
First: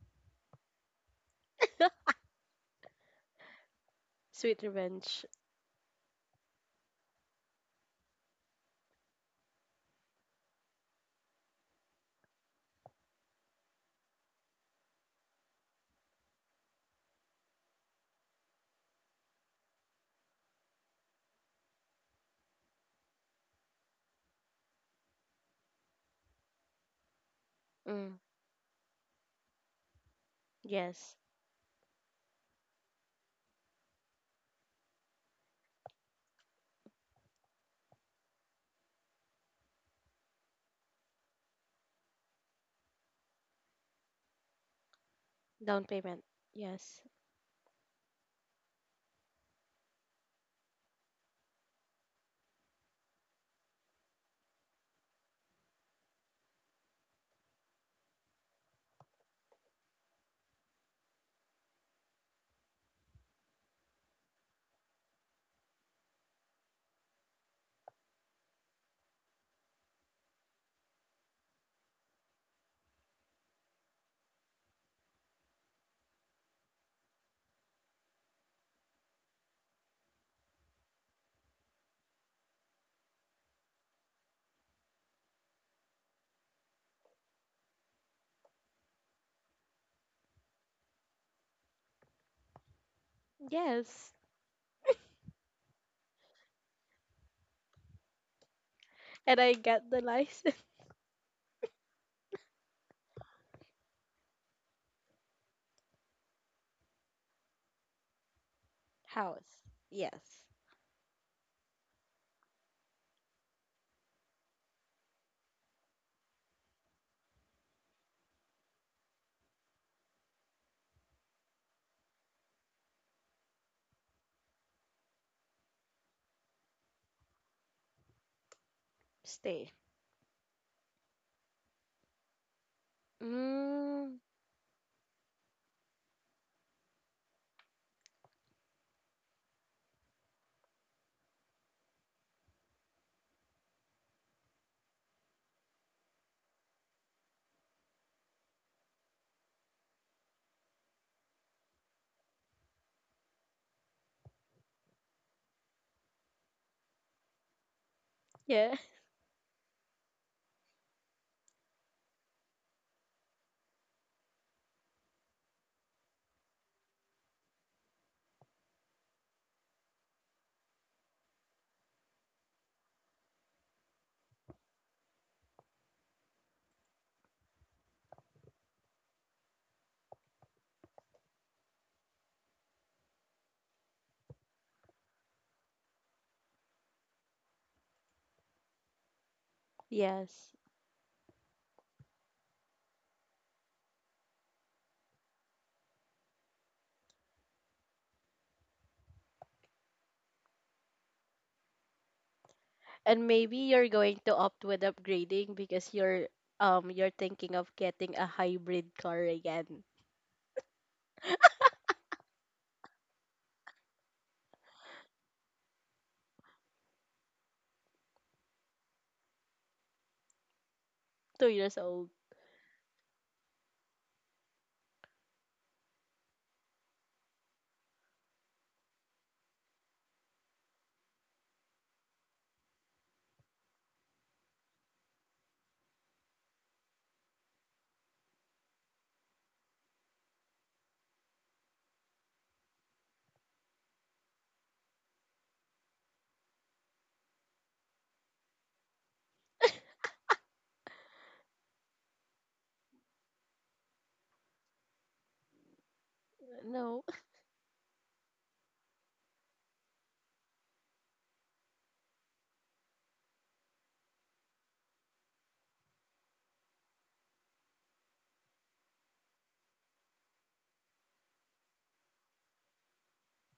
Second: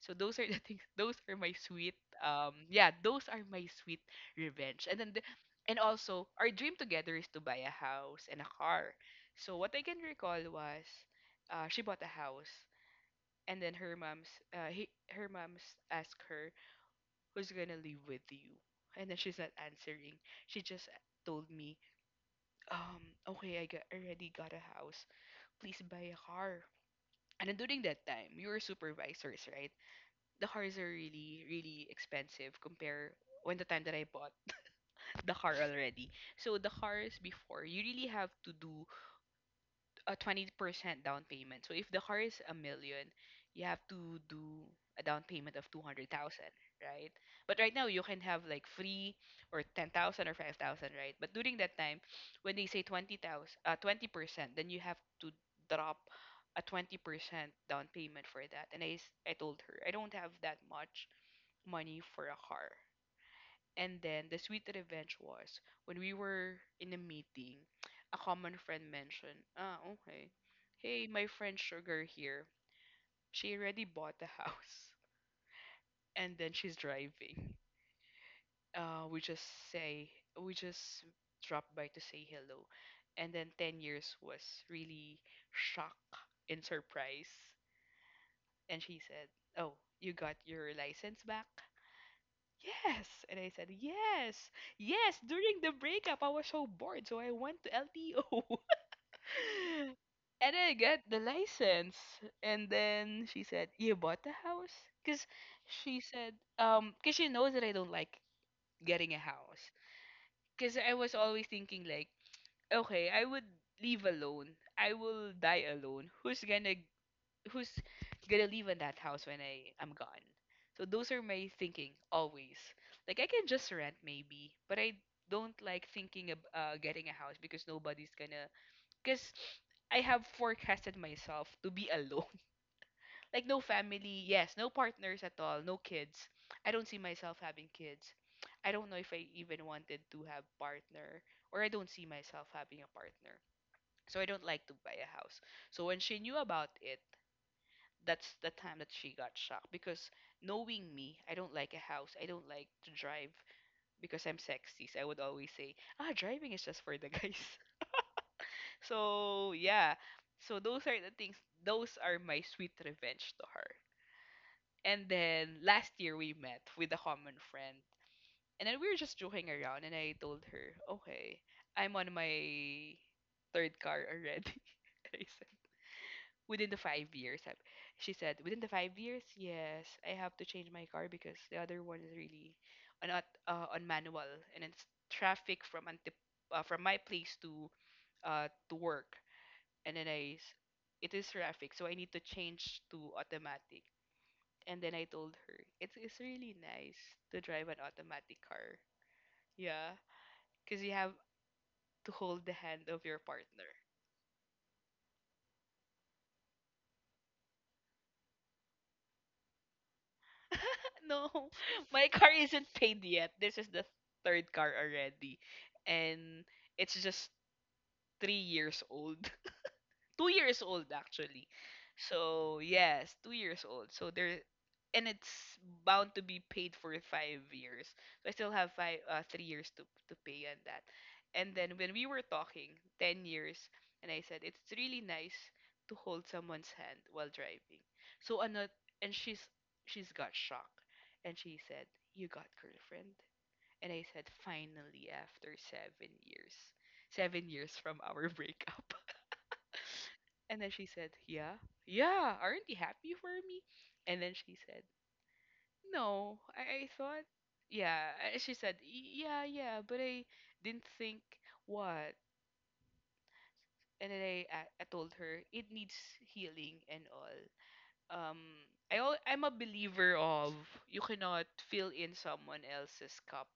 [SPEAKER 2] So those are (laughs) the things. Those are my sweet.
[SPEAKER 1] (laughs)
[SPEAKER 2] Yeah, those are my sweet
[SPEAKER 1] Sweet
[SPEAKER 2] revenge. And then,
[SPEAKER 1] revenge.
[SPEAKER 2] and also our dream together is to buy a house and a car. So what I can recall was, she bought a house, and then her mom's asked her, "Who's gonna live with you?" And then she's not answering, she just told me, um "Okay, already got a house, please buy a car." And then during that
[SPEAKER 1] Mm,
[SPEAKER 2] time, we were supervisors, right? The cars are
[SPEAKER 1] yes.
[SPEAKER 2] really, really expensive compare when the time that I bought the car already. So the cars before, you really have to do a 20% down payment. So if the car is a million, you have to do a down payment of
[SPEAKER 1] Down payment.
[SPEAKER 2] 200,000,
[SPEAKER 1] Yes.
[SPEAKER 2] right? But right now you can have like free, or 10,000, or 5,000, right? But during that time, when they say 20,000, 20%, then you have to drop a 20% down payment for that. And I told her, I don't have that much money for a car. And then the sweet revenge was when we were in a meeting. A common friend mentioned, "Ah, okay, hey, my friend Sugar here, she already bought the house, (laughs) and then she's driving." Uh, we just say, we just drop by to say hello. And then 10 years was really shock and surprise. And she said, "Oh, you got your license back? Yes." And I said,
[SPEAKER 1] Yes.
[SPEAKER 2] "Yes. Yes. During the breakup, I was so bored, so I went to LTO.
[SPEAKER 1] And I got the
[SPEAKER 2] (laughs) And
[SPEAKER 1] license.
[SPEAKER 2] I
[SPEAKER 1] (laughs)
[SPEAKER 2] got the license." And then she said, "You bought the house?" Because she said, because she knows that I don't like getting a house.
[SPEAKER 1] House. Yes.
[SPEAKER 2] Because I was always thinking, like, "Okay, I would live alone. I will die alone. Who's gonna live in that house when I am gone?" So those are my thinking always. Like I can just rent maybe, but I don't like thinking of getting a house because nobody's gonna. Because
[SPEAKER 1] Stay.
[SPEAKER 2] I have forecasted myself to be alone. (laughs) Like no
[SPEAKER 1] Mm,
[SPEAKER 2] family, yes, no partners at all, no kids. I don't see myself having kids. I don't know if I even wanted to have partner, or I don't see myself having a partner. So I don't like to buy a house. So when she knew about it, that's the time that she got shocked, because knowing me, I don't like a house. I don't like to drive because I'm sexy. So I would always say, "Ah, driving is just for the guys." (laughs)
[SPEAKER 1] yeah. (laughs)
[SPEAKER 2] So yeah, so those are the things. Those are my sweet revenge to her. And then last year, we met with a common friend, and then we were just joking around, and I told her, "Okay, I'm on my third car already." (laughs) I Within the 5 years. She said, within the 5 years, yes, I have to change my car because the other one is really on manual, and it's traffic from my place to, to work. And then I
[SPEAKER 1] Yes.
[SPEAKER 2] s- it is traffic, so I need to change to automatic. And then I told her, it's really nice to drive an automatic car. Yeah, because you have to hold the hand of your
[SPEAKER 1] And maybe
[SPEAKER 2] partner.
[SPEAKER 1] you're going to opt with upgrading because you're thinking of getting a hybrid car again.
[SPEAKER 2] (laughs) No, my car isn't paid yet. This is the third car already, and it's just 3 years old, 2 years old
[SPEAKER 1] Two
[SPEAKER 2] actually.
[SPEAKER 1] years old.
[SPEAKER 2] So yes, 2 years old. So there, and it's bound to be paid for 5 years. So I still have five, 3 years to pay on that. And then when we were talking, 10 years, and I said it's really nice to hold someone's hand while driving. So another, and she's got shocked, and she said, "You got girlfriend." And I said, "Finally, after 7 years, 7 years from our breakup." And then she said, "Yeah, yeah, aren't you happy for me?" And then she said, "No, I
[SPEAKER 1] No.
[SPEAKER 2] thought,
[SPEAKER 1] (laughs)
[SPEAKER 2] yeah." She said, Yeah, yeah, but I didn't think what." And then I told her it needs healing and all. Um, I'm a believer of you cannot fill in someone else's cup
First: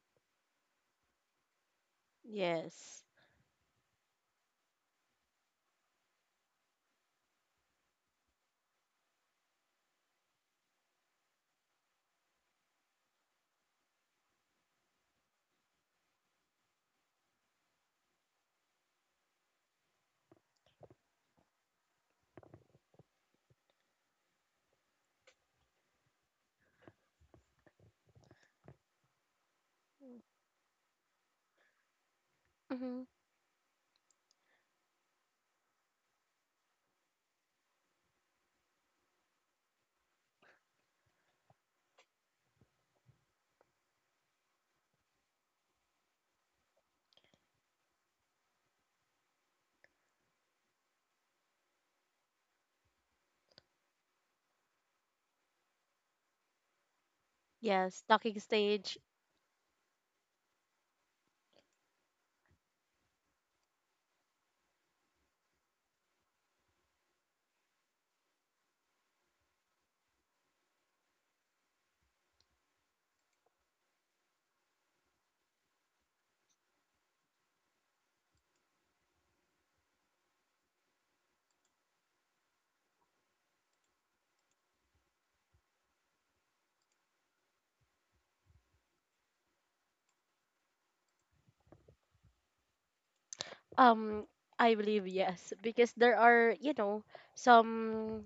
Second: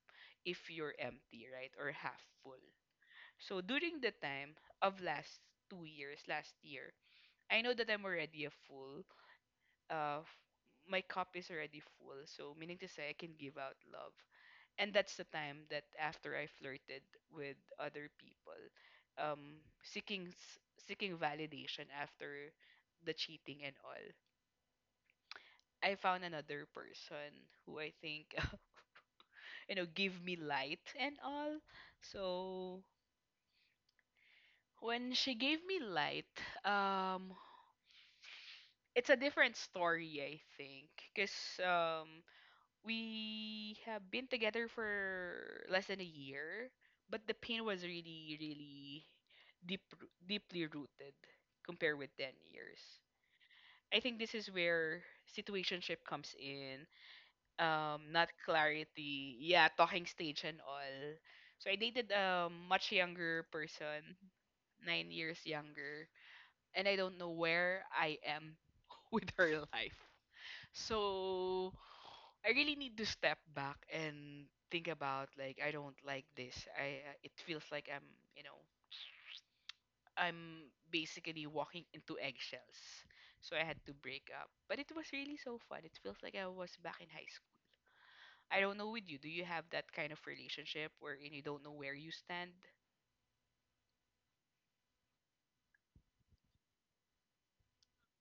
[SPEAKER 2] if you're empty, right, or half full.
[SPEAKER 1] Yes.
[SPEAKER 2] So during the time of last 2 years, last year, I know that I'm already a fool, uh, f- my cup is already full. So, meaning to say, I can give out love. And that's the time that after I flirted with other people, seeking validation after the cheating and all, I found another person who I think (laughs) give me light and all. So
[SPEAKER 1] Mm-hmm.
[SPEAKER 2] when she gave me light, um, it's a different story I think, cause um we have been together for less than a year, but the pain was really, really deep, deeply rooted compared with 10 years. I think this is where situationship comes in.
[SPEAKER 1] Yes.
[SPEAKER 2] Not
[SPEAKER 1] Talking stage.
[SPEAKER 2] clarity. Yeah, talking stage and all. So I dated a much younger person, 9 years younger, and I don't know where I am (laughs) with her life. So I really need to step back and think about, like, I don't like this. I It feels like you know, I'm basically walking into eggshells. So I had to break up. But it was really so fun. It feels like I was back in high school. I don't know with you. Do you have that kind of relationship wherein you don't know where you stand?
[SPEAKER 1] Um, I believe yes, because there are some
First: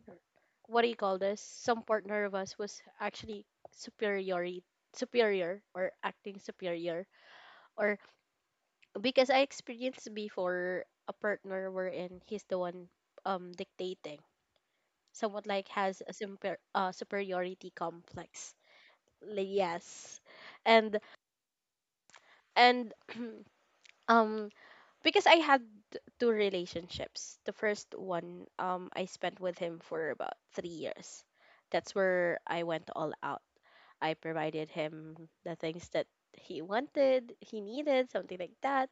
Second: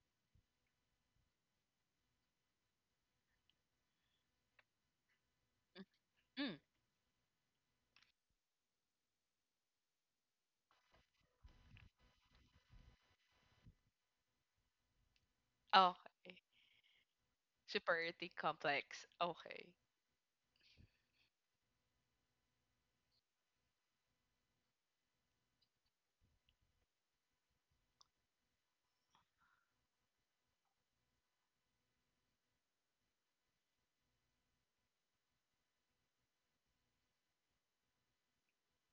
[SPEAKER 1] what do you call this? Some partner of us was actually superior, superior or acting
[SPEAKER 2] Mm.
[SPEAKER 1] superior, or because I experienced before a partner wherein he's the one dictating, somewhat like has a
[SPEAKER 2] Okay.
[SPEAKER 1] superiority
[SPEAKER 2] Superiority
[SPEAKER 1] complex.
[SPEAKER 2] complex.
[SPEAKER 1] Like,
[SPEAKER 2] Okay.
[SPEAKER 1] yes, and and (clears throat) um because I had two relationships. The first one, I spent with him for about 3 years. That's where I went all out. I provided him the things that he wanted, he needed, something like that.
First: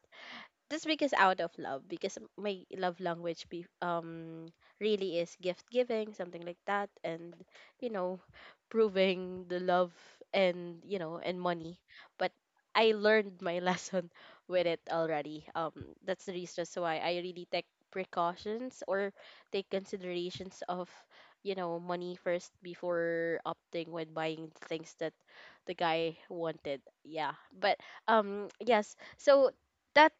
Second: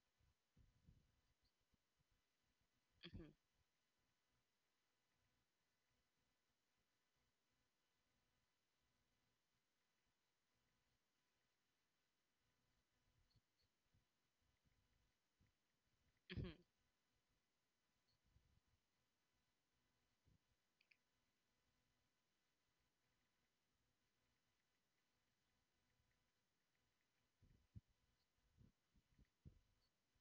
[SPEAKER 1] Just because out of love, because my love
[SPEAKER 2] Mhm.
[SPEAKER 1] language be really is gift giving, something like that, and you know, proving the love and and money. But I learned my (laughs) lesson with it already. That's the
[SPEAKER 2] Mhm.
[SPEAKER 1] reason so why I really take precautions or take considerations of money first before opting when buying things that the guy wanted. Yeah, but yes, so that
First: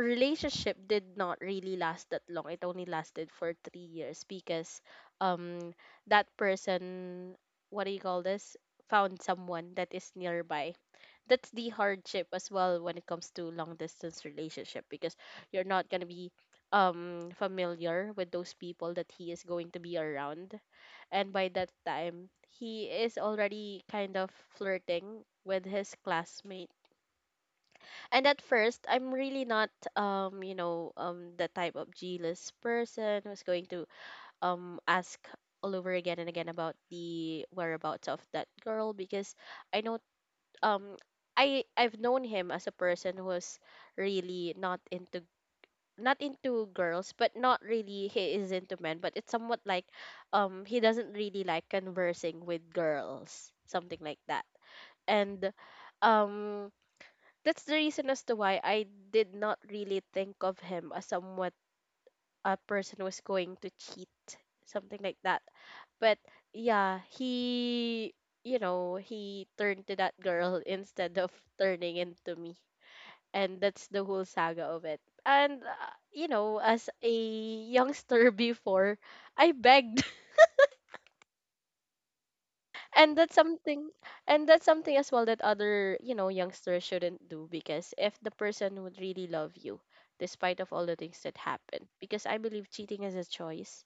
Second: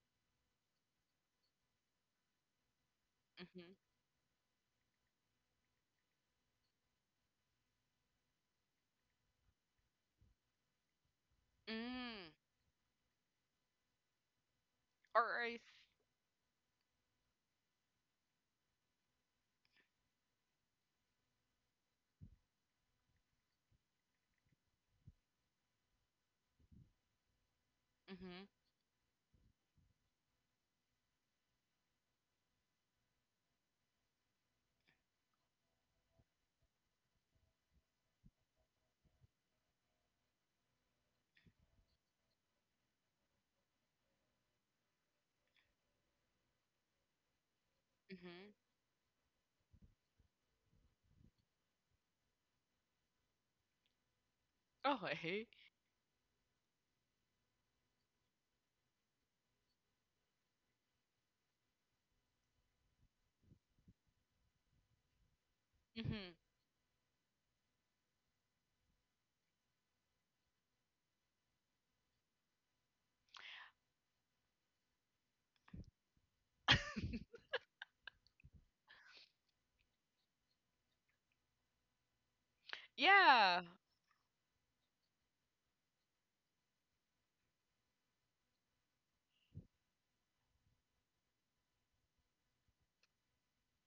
[SPEAKER 1] relationship did not really last that long. It only lasted for
[SPEAKER 2] Mhm.
[SPEAKER 1] 3 years, because um that person, what do you call this? Found someone that is nearby. That's the hardship
[SPEAKER 2] Mm.
[SPEAKER 1] as well when it comes to long distance relationship, because
[SPEAKER 2] Or I.
[SPEAKER 1] you're not gonna be familiar with those people that he is going to be around. And by that time he is already kind of flirting with his classmate. And at
[SPEAKER 2] Mhm.
[SPEAKER 1] first, I'm really not, the type of jealous person who's going to ask all over again and again about the whereabouts of that girl, because I know, um, I've known him as a person who was really not into girls, but not really, he is
[SPEAKER 2] Mhm.
[SPEAKER 1] into men, but it's somewhat like, he doesn't really like conversing with girls, something like that,
[SPEAKER 2] Okay.
[SPEAKER 1] and um that's the reason as to why I did not really think of him as somewhat a person who's going to cheat, something like that. But
[SPEAKER 2] Mhm.
[SPEAKER 1] yeah, he turned to that girl (laughs) instead of turning into me. And that's the whole saga of it. And as
[SPEAKER 2] (laughs)
[SPEAKER 1] a youngster (laughs) before, I begged, and that's
[SPEAKER 2] Yeah.
[SPEAKER 1] something and that's something as well that other youngsters shouldn't do, because if the person would really love you despite of all the things that happen, because I believe cheating is a choice,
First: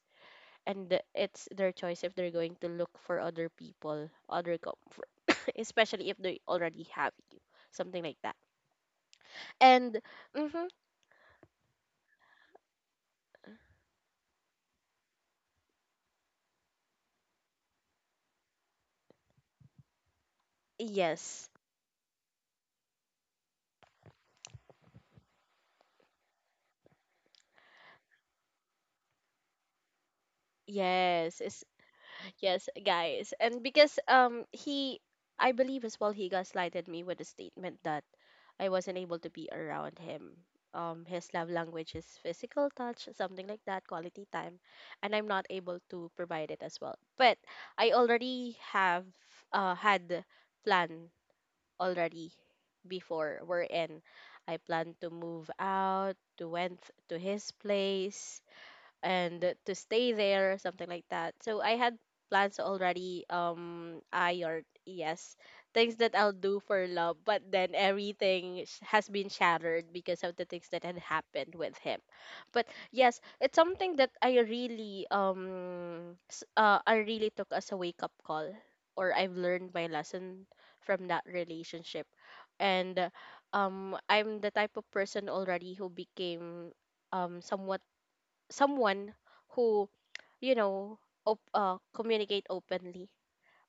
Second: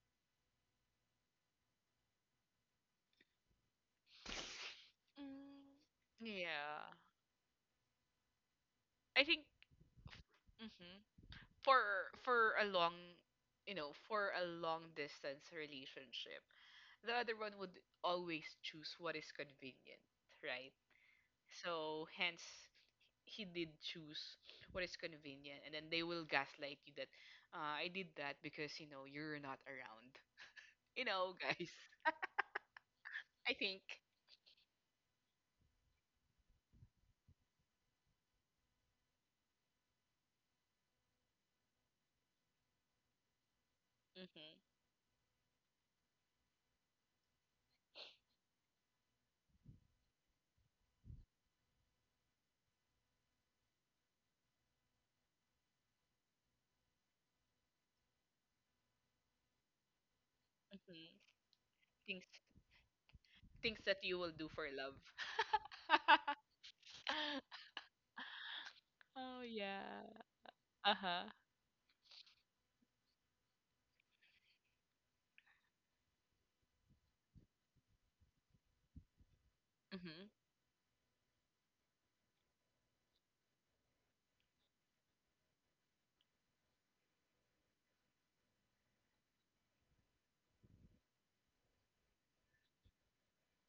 [SPEAKER 1] and it's their choice if they're going to look for other people, other comfort, (coughs)
[SPEAKER 2] Mm,
[SPEAKER 1] especially if they already
[SPEAKER 2] yeah.
[SPEAKER 1] have you, something like that.
[SPEAKER 2] I think.
[SPEAKER 1] And mm-hmm,
[SPEAKER 2] Mhm. for for a long, for a long distance relationship, the other one would always choose what is convenient, right?
[SPEAKER 1] yes,
[SPEAKER 2] So hence he did choose what is convenient, and then they will gaslight you that, I did that because you're not around. You know,
[SPEAKER 1] yes.
[SPEAKER 2] (laughs) guys.
[SPEAKER 1] Yes, guys.
[SPEAKER 2] I
[SPEAKER 1] And
[SPEAKER 2] think.
[SPEAKER 1] because he I believe as well he gaslighted me with a statement that I wasn't able to be around him. His love language is physical touch, something like that, quality time,
[SPEAKER 2] Mhm,
[SPEAKER 1] and I'm not able to provide it as well. But I already have had plan already before we're in. I plan to move out to went to his place and to stay there, something like
[SPEAKER 2] mhm.
[SPEAKER 1] that. So I had
[SPEAKER 2] things
[SPEAKER 1] plans already,
[SPEAKER 2] things that you will
[SPEAKER 1] I
[SPEAKER 2] do
[SPEAKER 1] or
[SPEAKER 2] for love.
[SPEAKER 1] yes, things that
[SPEAKER 2] (laughs)
[SPEAKER 1] I'll do for love, but then everything has been
[SPEAKER 2] Oh
[SPEAKER 1] shattered
[SPEAKER 2] yeah.
[SPEAKER 1] because of the things that had
[SPEAKER 2] Uh-huh.
[SPEAKER 1] happened with him. But yes, it's something that I really, I really took as a wake up call, or I've learned my
[SPEAKER 2] Mhm.
[SPEAKER 1] lesson from that relationship, and I'm the type of person already who became somewhat someone who you know communicate openly,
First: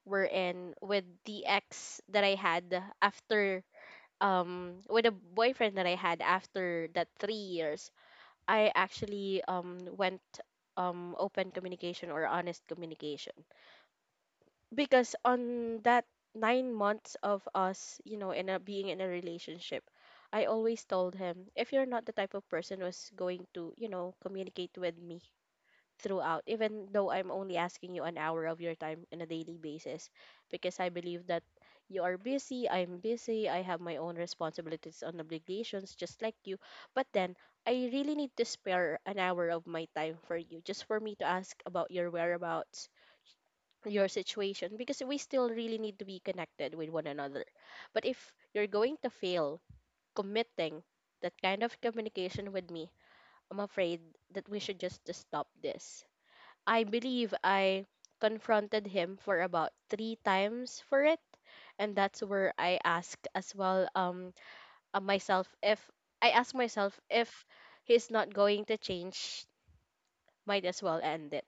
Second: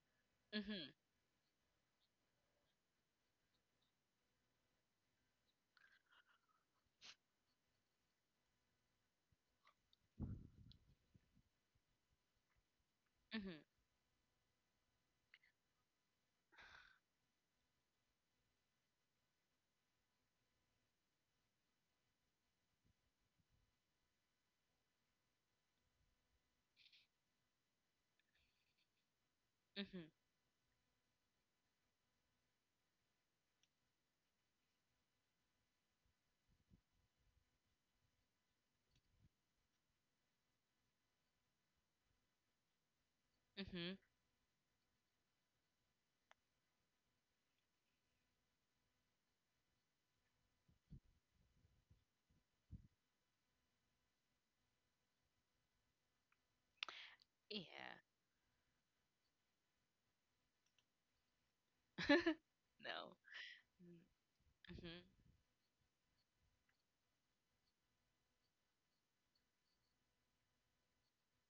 [SPEAKER 1] wherein
[SPEAKER 2] Mhm.
[SPEAKER 1] with the ex that I had after with a boyfriend that I had after that 3 years, I actually went open communication or honest communication,
[SPEAKER 2] Mhm.
[SPEAKER 1] because on that 9 months of us you know in a being in a relationship, I always told him, if you're not the type of person who's going to communicate with me throughout, even though I'm only asking you an hour of your time on a daily
[SPEAKER 2] Mhm.
[SPEAKER 1] basis, because I believe that you are busy, I'm busy, I have my own responsibilities and obligations just like you. But then I really need to spare an hour of my time for you, just for me to ask about your whereabouts,
[SPEAKER 2] Mhm.
[SPEAKER 1] your situation, because we still really need to be connected with one another. But if you're going to fail committing that kind of communication with me, I'm afraid that we should just stop this. I believe I
[SPEAKER 2] Yeah.
[SPEAKER 1] confronted him for about three times for it, and that's
[SPEAKER 2] (laughs)
[SPEAKER 1] where I
[SPEAKER 2] No.
[SPEAKER 1] asked as well
[SPEAKER 2] Mhm.
[SPEAKER 1] myself, if I asked myself, if he's not going to change, might as well end it,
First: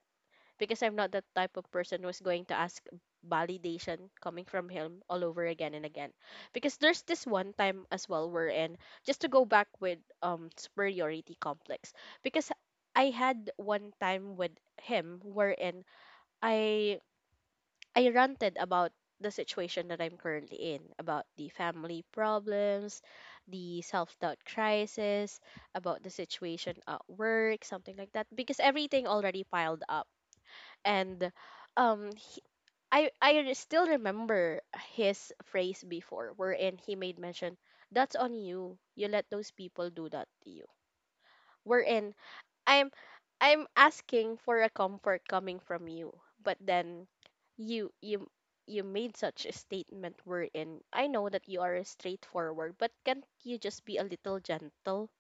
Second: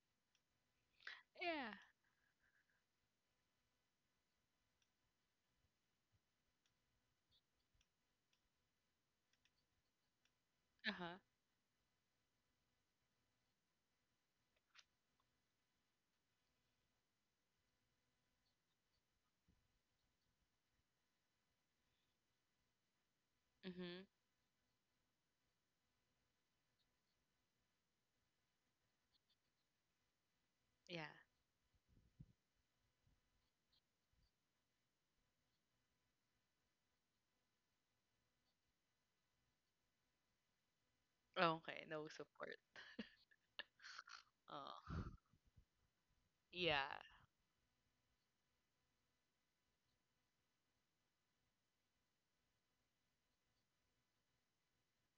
[SPEAKER 1] because I'm not that type of
[SPEAKER 2] Yeah.
[SPEAKER 1] person who's going to ask validation coming from him all over again and again. Because there's this one time as well wherein, just to go back with
[SPEAKER 2] Uh-huh.
[SPEAKER 1] superiority complex, because I had one time with him wherein I I ranted about the situation that I'm currently in, about the family problems, the
[SPEAKER 2] Mhm.
[SPEAKER 1] self doubt crisis, about the situation at work, something like that, because everything already piled up.
[SPEAKER 2] Yeah.
[SPEAKER 1] And he, I re- still remember his phrase before, wherein he made mention, "That's on you. You let those people do that to you."
[SPEAKER 2] Oh, okay. No
[SPEAKER 1] Wherein
[SPEAKER 2] support.
[SPEAKER 1] I'm I'm asking for a
[SPEAKER 2] Oh.
[SPEAKER 1] comfort coming from you, but
[SPEAKER 2] Yeah.
[SPEAKER 1] then you you you made such a statement wherein I know that you are straightforward, but can't you just be a little gentle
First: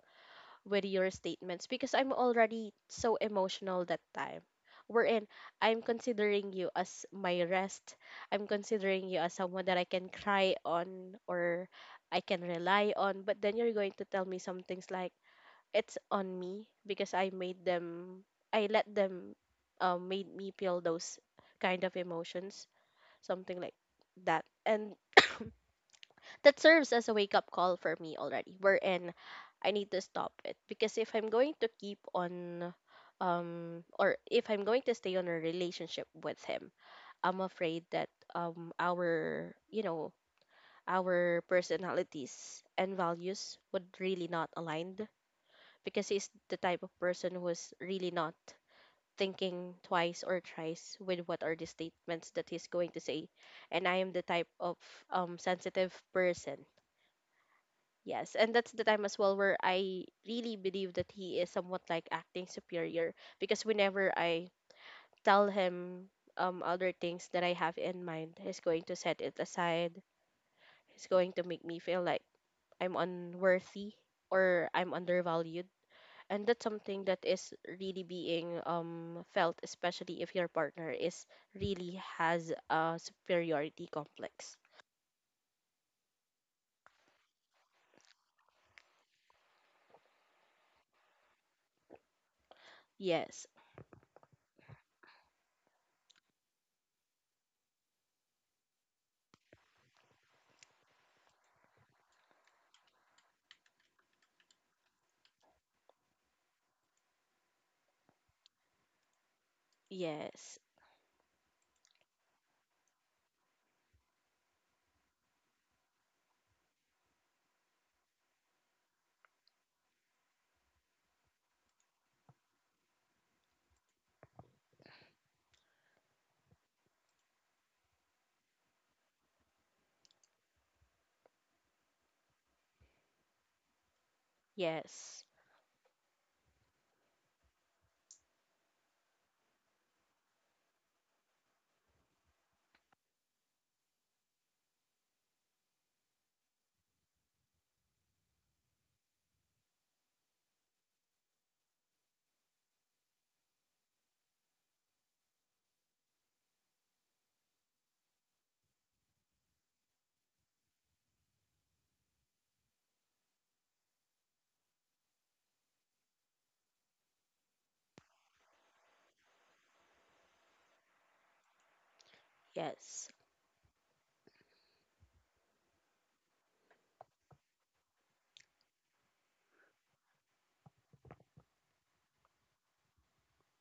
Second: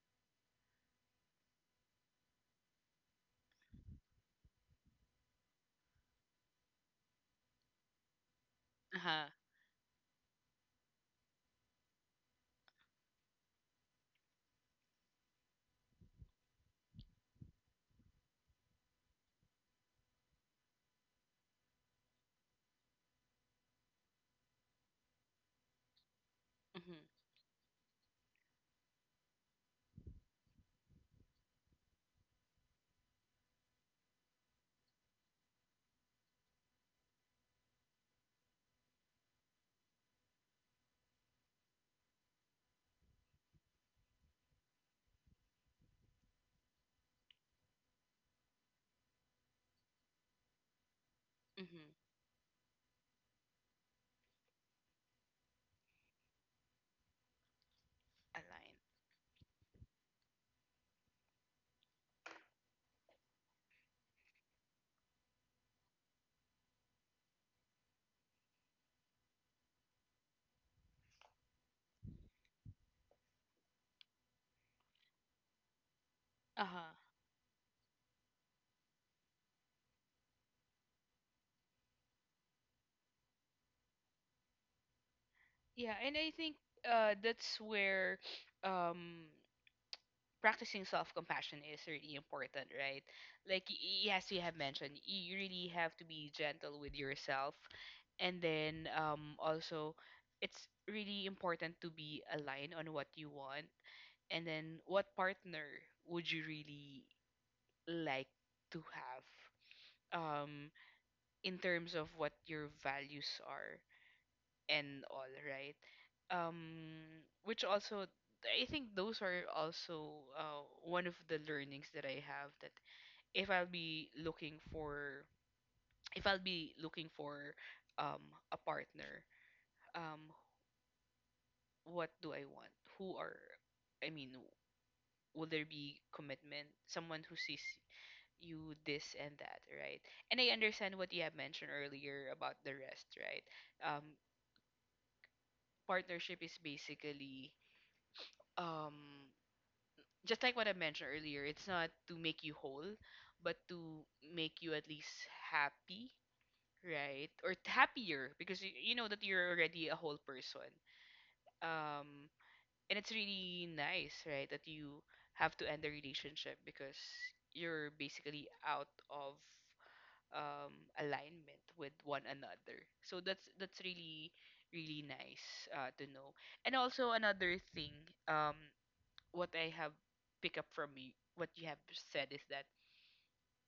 [SPEAKER 1] with your statements? Because I'm already so emotional that time. Wherein I'm considering you as my rest. I'm considering you
[SPEAKER 2] Uh-huh.
[SPEAKER 1] as someone that I can cry on or I can rely on. But then you're going to tell me some things like it's on me because I let them made me feel those kind of emotions, something like that. And that serves
[SPEAKER 2] Mhm.
[SPEAKER 1] as a wake up call for me already. Wherein I need to stop it because if I'm going to keep on or if I'm going to stay on a relationship with him, I'm afraid that our you know our personalities and values would really not align because he's the type of person who is really not thinking twice or thrice with what are the
[SPEAKER 2] Mhm.
[SPEAKER 1] statements that he's going to say. And I am the type of sensitive person. Yes, and
[SPEAKER 2] Align.
[SPEAKER 1] that's the time as well where I really believe that he is somewhat like acting superior because whenever I tell him other things that I have in mind, he's going to set it aside. He's going to make me feel like I'm unworthy or I'm undervalued and that's
[SPEAKER 2] Uh-huh.
[SPEAKER 1] something that is really being felt, especially if your partner is really has a superiority complex.
[SPEAKER 2] Yeah, and I think that's where um practicing self-compassion is really important, right?
[SPEAKER 1] Yes.
[SPEAKER 2] Like yes, you have mentioned, you really have to be gentle with yourself, and then also, it's really important to be aligned on what you want, and then what partner would you really like to have,
[SPEAKER 1] Yes.
[SPEAKER 2] in terms of what your values are and all, right? Um, which also, I think those are also, one of the learnings that I have that if I'll be looking for, if I'll be looking for um, a partner. Um, what do I want? Who are, I mean,
[SPEAKER 1] Yes.
[SPEAKER 2] will there be commitment? Someone who sees you this and that, right? And I understand what you have mentioned earlier about the rest, right? Um, partnership is basically, um just like what I mentioned earlier, it's not to make you whole, but to make you at least happy, right? Or happier because you know that you're already a whole person. Um, and it's really nice, right? That you have to end the relationship because you're basically out of um, alignment with one another.
[SPEAKER 1] Yes.
[SPEAKER 2] So that's really really nice to know. And also another thing, what I have picked up from you, what you have said is that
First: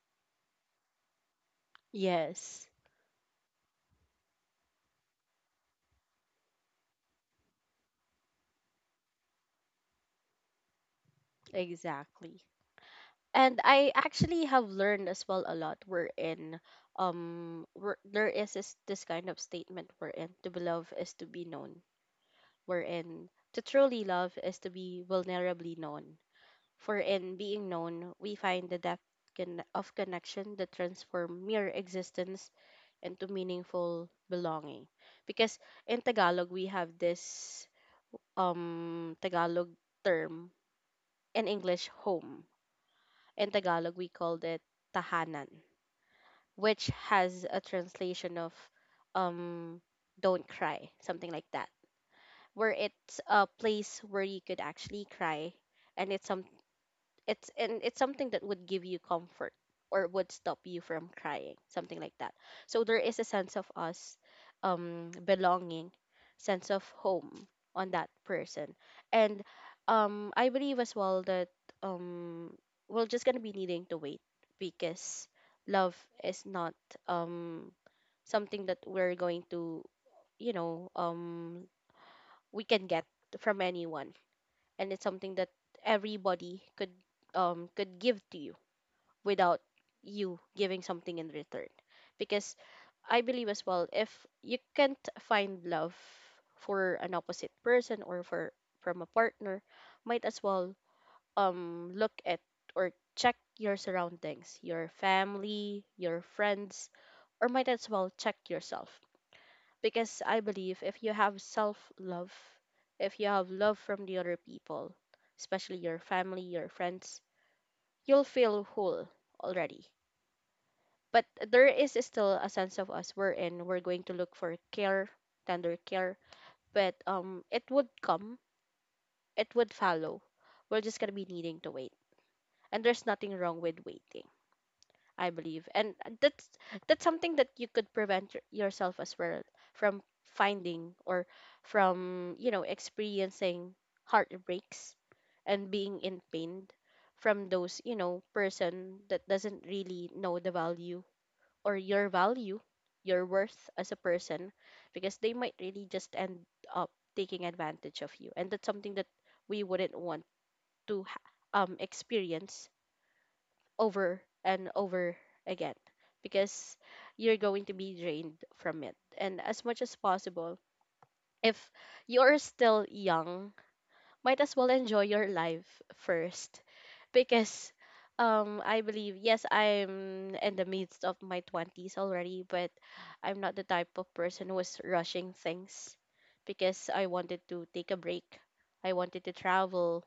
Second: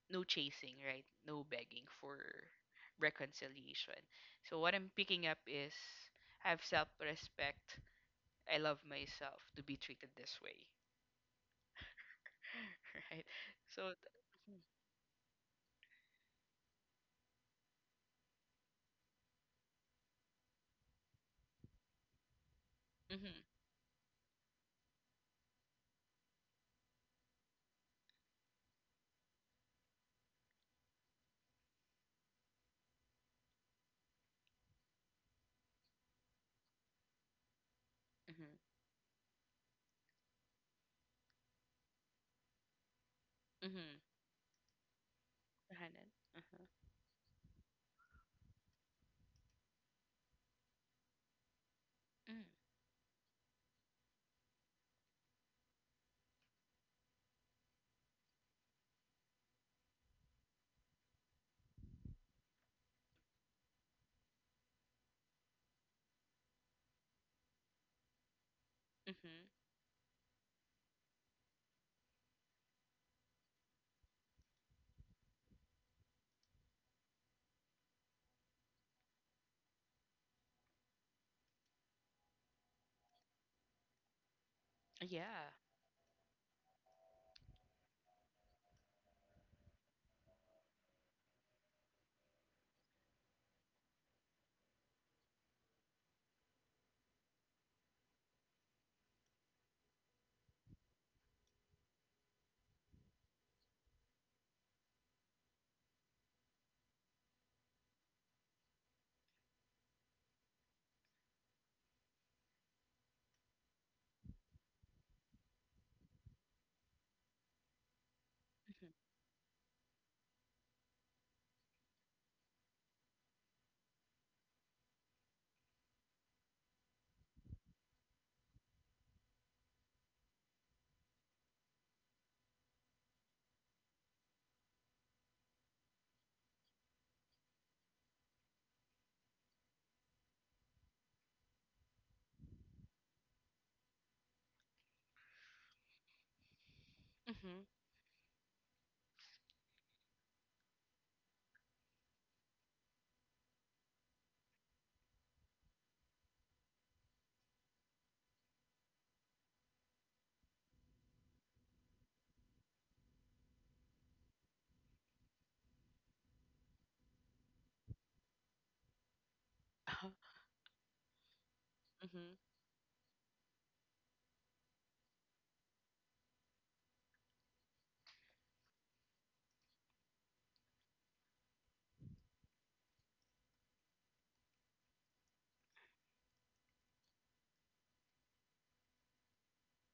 [SPEAKER 2] no chasing, right? No begging for
[SPEAKER 1] Yes.
[SPEAKER 2] reconciliation. So what I'm picking up is have self-respect. I love myself to be treated this way,
[SPEAKER 1] Exactly.
[SPEAKER 2] (laughs) right?
[SPEAKER 1] And I
[SPEAKER 2] So,
[SPEAKER 1] actually have learned as well a lot. We're in where, there is this kind of statement. We're in, to be loved is to be known. We're in,
[SPEAKER 2] mhm,
[SPEAKER 1] to truly love is to be vulnerably known. For in being known, we find the depth of connection that transform mere existence into meaningful belonging. Because in Tagalog, we have this
[SPEAKER 2] mhm,
[SPEAKER 1] Tagalog term, in English, home. In Tagalog,
[SPEAKER 2] mhm,
[SPEAKER 1] we called it tahanan,
[SPEAKER 2] Tahanan,
[SPEAKER 1] which
[SPEAKER 2] uh-huh,
[SPEAKER 1] has a translation of um, don't cry, something like that,
[SPEAKER 2] mm,
[SPEAKER 1] where it's a place where you could actually cry. And it's something that would give you comfort or would stop you from crying, something like that. So there is a sense of us belonging, sense of home on that person. And
[SPEAKER 2] mhm,
[SPEAKER 1] I believe as well that um we're just going to be needing to wait, because love is not um something that we're going to you know we can get from anyone, and it's something that
[SPEAKER 2] yeah,
[SPEAKER 1] everybody could give to you without you giving something in return. Because I believe as well, if you can't find love for an opposite person or for from a partner, might as well look at or check your surroundings, your family, your friends, or might as well check yourself. Because I believe if you have self love, if you have love from the other people, especially your family, your friends, you'll feel
[SPEAKER 2] mhm,
[SPEAKER 1] whole already. But there is still a sense of us we're in we're going to look for care, tender care. But it would come, it would follow. We're just gonna be needing to wait, and there's nothing wrong with waiting, I believe. And that's that's something that you could prevent yourself as well from finding or from experiencing heartbreaks and being in pain from
[SPEAKER 2] mhm,
[SPEAKER 1] those person that doesn't really know the value or your value, your worth as a person, because they might really just end up taking advantage of you. And that's something that we wouldn't want to experience over and over again, because you're going to be drained from it. And as much as
[SPEAKER 2] uh-huh,
[SPEAKER 1] possible, if you're
[SPEAKER 2] mhm,
[SPEAKER 1] still young, might as well enjoy your life first. Because I believe, yes, I'm in the midst of my 20s already, but I'm not the type of person who was rushing things, because I wanted to take a break, I wanted to travel.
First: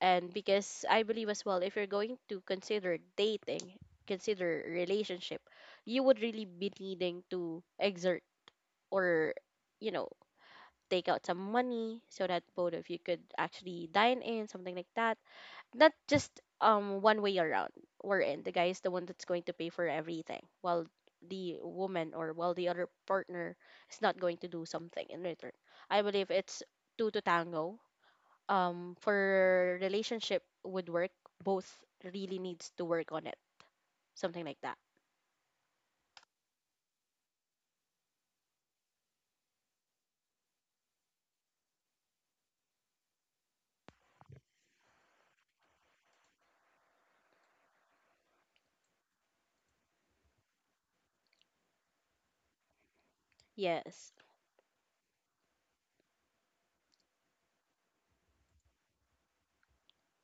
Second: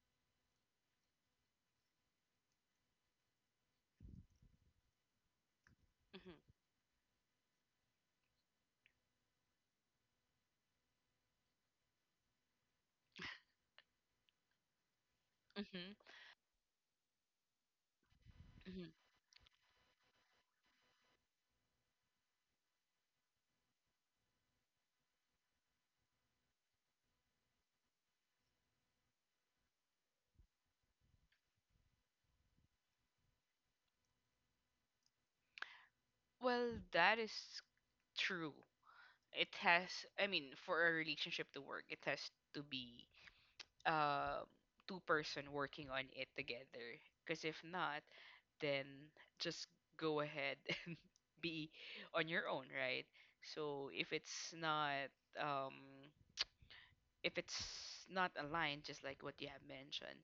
[SPEAKER 1] And because I believe as well, if you're going to consider dating, consider relationship, you would
[SPEAKER 2] mhm,
[SPEAKER 1] really be needing to exert or you know take out some money so that both of you could actually dine in, something like that. Not
[SPEAKER 2] mhm,
[SPEAKER 1] just one way around. We're in. The guy is the
[SPEAKER 2] mhm.
[SPEAKER 1] one
[SPEAKER 2] (laughs)
[SPEAKER 1] that's going to pay for everything, while the woman or while the other partner is not going to do something in return. I believe it's two to tango. For relationship would work, both really needs to work on it. Something like that.
[SPEAKER 2] Well, that is true. It has, I mean, for a relationship to work it has to be um two-person working on it together, because if not, then just go ahead (laughs) and be on your own, right? So
[SPEAKER 1] Yes.
[SPEAKER 2] um if it's not aligned, just like what you have mentioned,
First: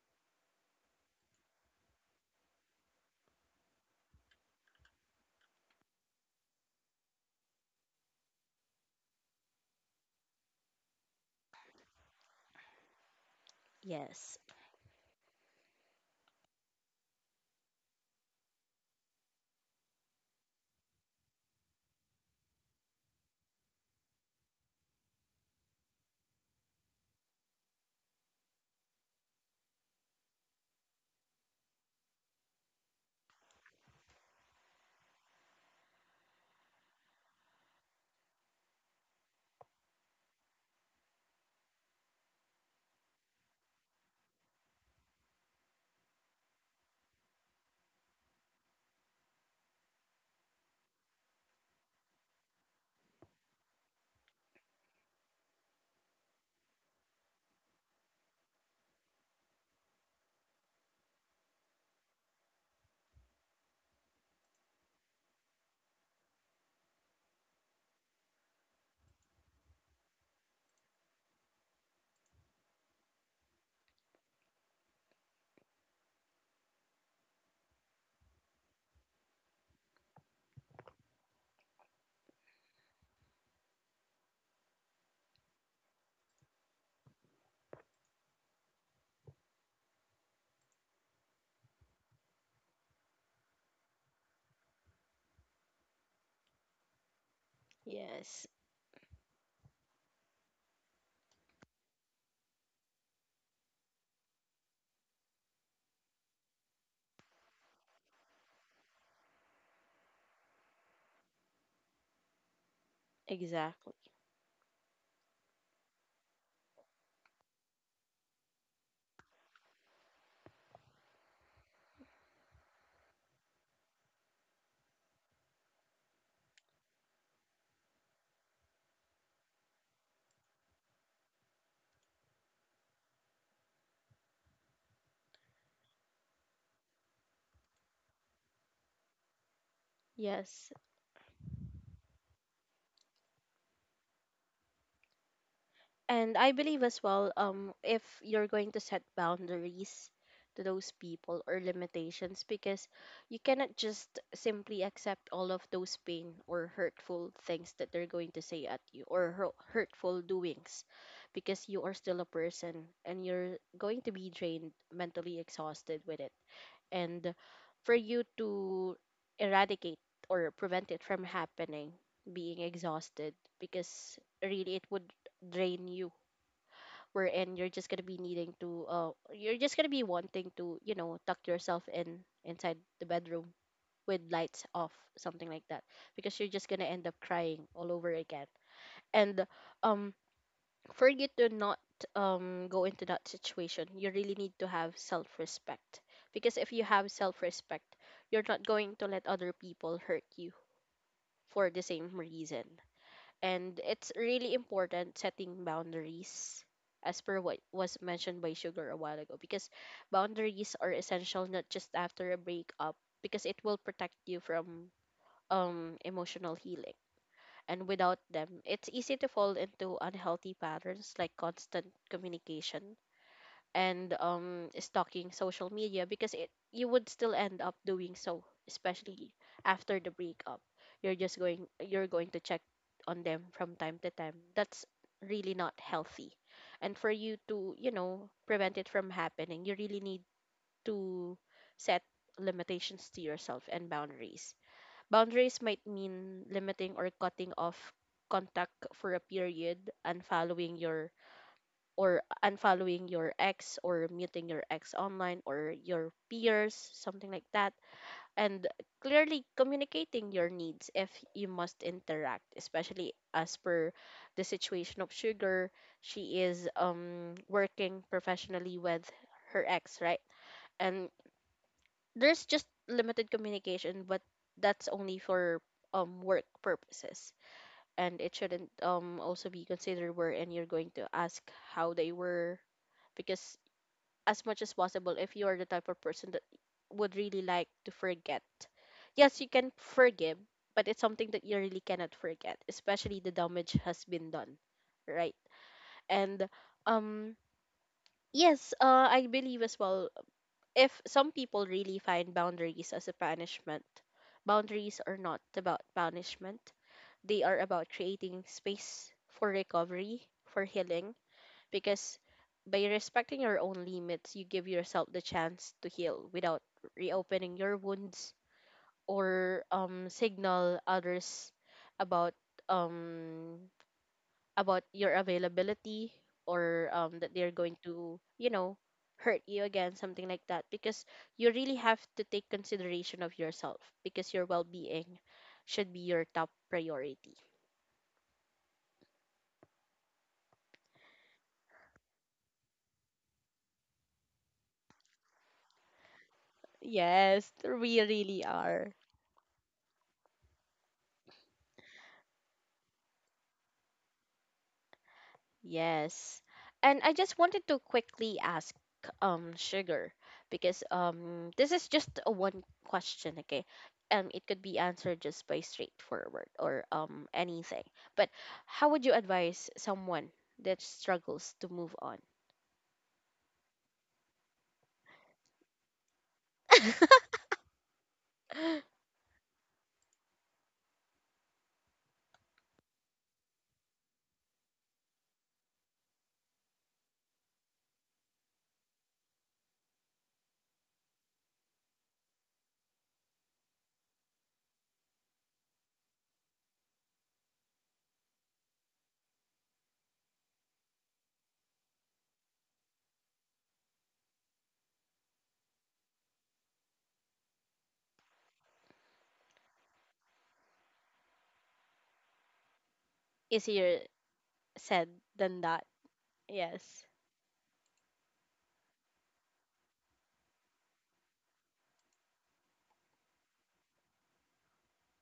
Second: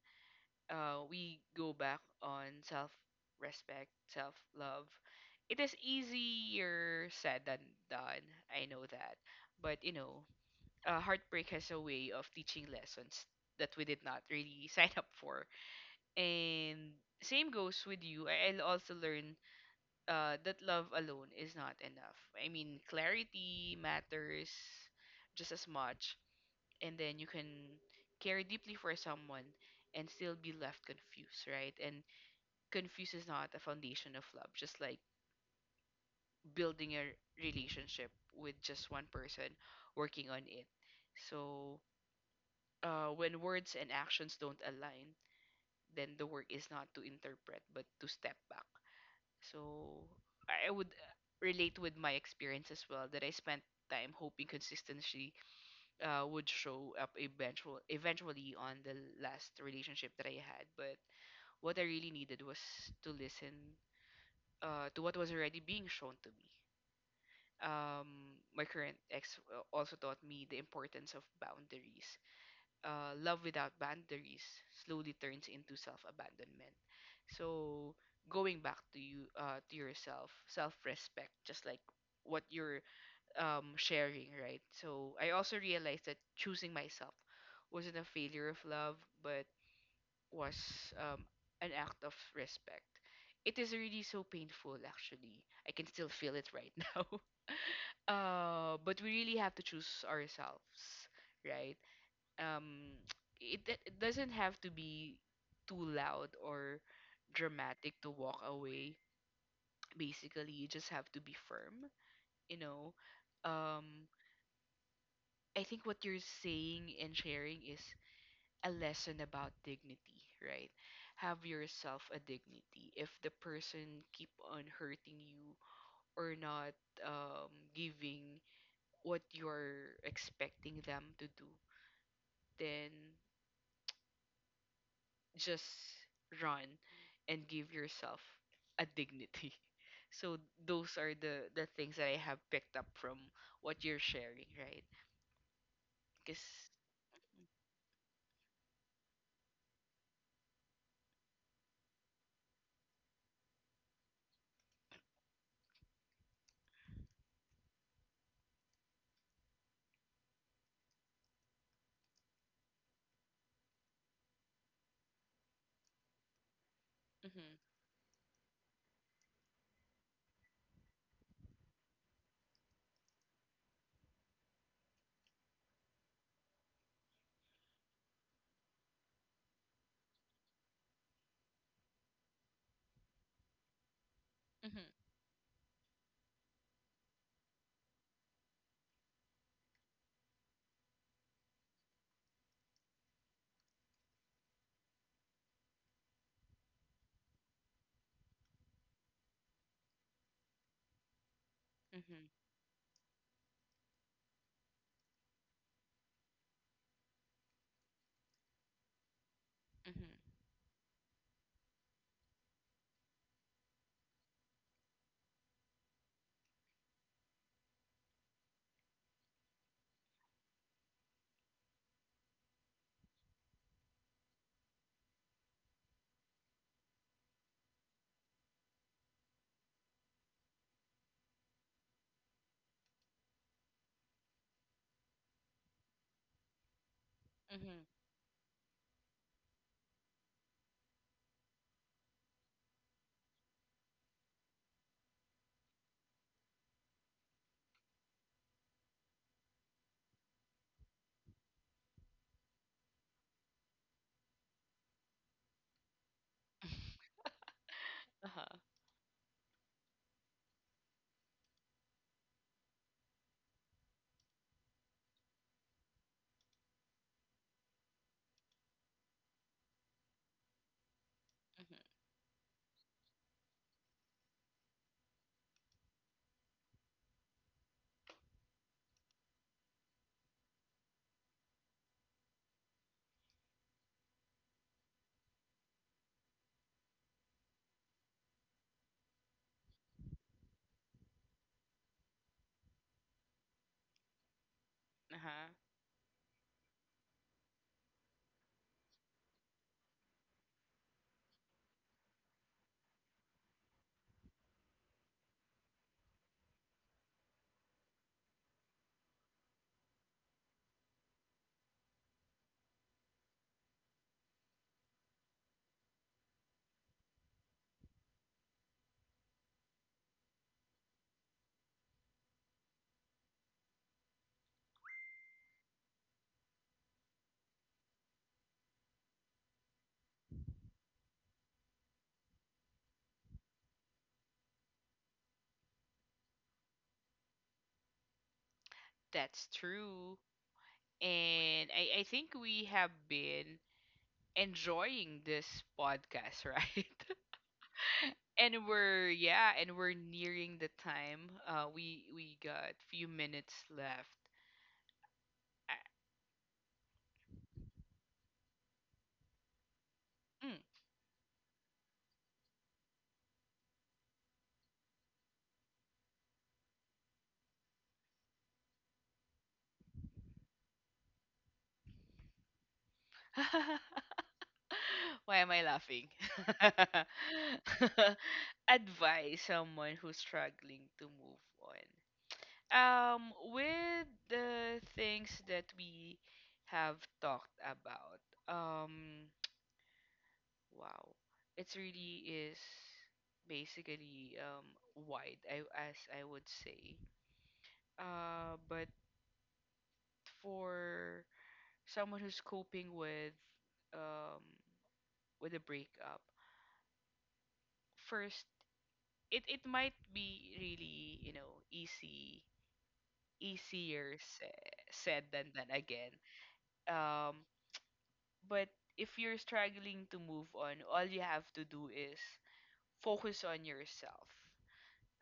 [SPEAKER 2] uh, we go back on self respect self love it is easier said than done, I know that, but you know, heartbreak has a way of teaching lessons that we did not
[SPEAKER 1] Yes.
[SPEAKER 2] really (laughs) sign up for. And same goes with you. I'll also learn that love alone is not enough. I mean, clarity matters just as much. And then you can care deeply for someone and still be left confused, right? And confused is not a foundation of love, just like building a relationship with just one person working on it. So when words and actions don't align, then the work is not to interpret but to step back. So I would relate with my experience as well, that I spent time hoping consistency would show up eventually on the last relationship that I had. But what I really needed was to listen to what was already being shown to me. My current ex also taught me the importance of boundaries. Love without boundaries slowly turns into self-abandonment. So going back to you to yourself, self-respect, just like what you're sharing, right? So I also realized that choosing myself wasn't a failure of love, but was um, an act of respect. It is really so painful, actually. I can still feel it right (laughs) now.
[SPEAKER 1] Yes.
[SPEAKER 2] But we really have to choose ourselves, right? um (tsk) it doesn't have to be too loud or dramatic to walk away. Basically you just have to be firm, you know.
[SPEAKER 1] Exactly.
[SPEAKER 2] um I think what you're saying and sharing is a lesson about dignity, right? Have yourself a dignity. If the person keep on hurting you or not giving what you're expecting them to do, then just run and give yourself a dignity. (laughs) So
[SPEAKER 1] Yes.
[SPEAKER 2] those are the things that I have picked up from what you're sharing, right?
[SPEAKER 1] And
[SPEAKER 2] Because
[SPEAKER 1] I believe as well, if you're going to set boundaries to those people or limitations, because you cannot just simply accept all of those pain or hurtful things that they're going to say at you or hurtful doings, because you are still a person and you're going to be drained, mentally exhausted with it. And
[SPEAKER 2] mhm,
[SPEAKER 1] for you to eradicate or prevent it from happening, being exhausted, because really it would drain you, wherein you're just gonna be needing to you're just gonna be wanting to tuck yourself in inside the bedroom with lights
[SPEAKER 2] mhm,
[SPEAKER 1] off, something like that, because you're just gonna end up crying all over again. And um for you to not go into that situation, you really need to have self-respect. Because if you have self-respect, you're not going to let other people hurt you for the same
[SPEAKER 2] mhm,
[SPEAKER 1] reason. And it's really important setting boundaries, as per what was mentioned by Sugar a while ago, because
[SPEAKER 2] mhm,
[SPEAKER 1] boundaries are essential not just after a breakup, because it will protect you from emotional healing. And without them, it's easy to fall into unhealthy patterns like constant communication and stalking social media. Because it you would still end up doing so, especially after the breakup. You're going to check on them from time to time. That's really not healthy. And for you to
[SPEAKER 2] mhm,
[SPEAKER 1] prevent it from happening, you really need to set limitations to yourself and boundaries. Boundaries might mean limiting or cutting off contact for a period, and following your or unfollowing your ex or muting your ex online or your peers, something like that.
[SPEAKER 2] uh-huh,
[SPEAKER 1] And clearly communicating your needs if you must interact, especially as per the situation of Sugar. She is working professionally with her ex, right? And
[SPEAKER 2] mhm,
[SPEAKER 1] there's just limited communication, but that's only for work purposes, and it shouldn't also be considered wherein you're going to ask how they were, because as much as possible, if you are the type of person that would really like to forget. Yes, you can forgive, but it's something that you really cannot forget, especially the damage has been done, right?
[SPEAKER 2] uh-huh,
[SPEAKER 1] And um yes, I believe as well, if some people really find boundaries as a punishment, boundaries are not about punishment. They are about creating space for recovery, for healing, because by respecting your own limits, you give yourself the chance to heal without reopening your wounds or signal others about, um, about your availability or that they're going to hurt you again, something like that, because you really have to take consideration of yourself, because your well-being should be your top priority.
[SPEAKER 2] that's true. And I think we have been enjoying this podcast, right? (laughs)
[SPEAKER 1] Yes, we really
[SPEAKER 2] And
[SPEAKER 1] are.
[SPEAKER 2] we're, yeah, and we're nearing the time. Uh, we got few minutes left.
[SPEAKER 1] Yes. And I just wanted to quickly ask Sugar, because this is just a one question, okay? It could be answered just by straightforward or anything. But how would you advise someone that struggles to move on?
[SPEAKER 2] (laughs) Why am I laughing? (laughs)
[SPEAKER 1] (laughs)
[SPEAKER 2] Advise someone who's struggling to move on. Um, with the things that we have talked about, um, (tsk) wow, it really is basically wide, I as I would say. But for someone who's coping um with a breakup, first it might be really, you know, easy,
[SPEAKER 1] Easier
[SPEAKER 2] easier
[SPEAKER 1] said
[SPEAKER 2] said than
[SPEAKER 1] than
[SPEAKER 2] done
[SPEAKER 1] that.
[SPEAKER 2] again.
[SPEAKER 1] Yes.
[SPEAKER 2] um but if you're struggling to move on, all you have to do is focus on yourself,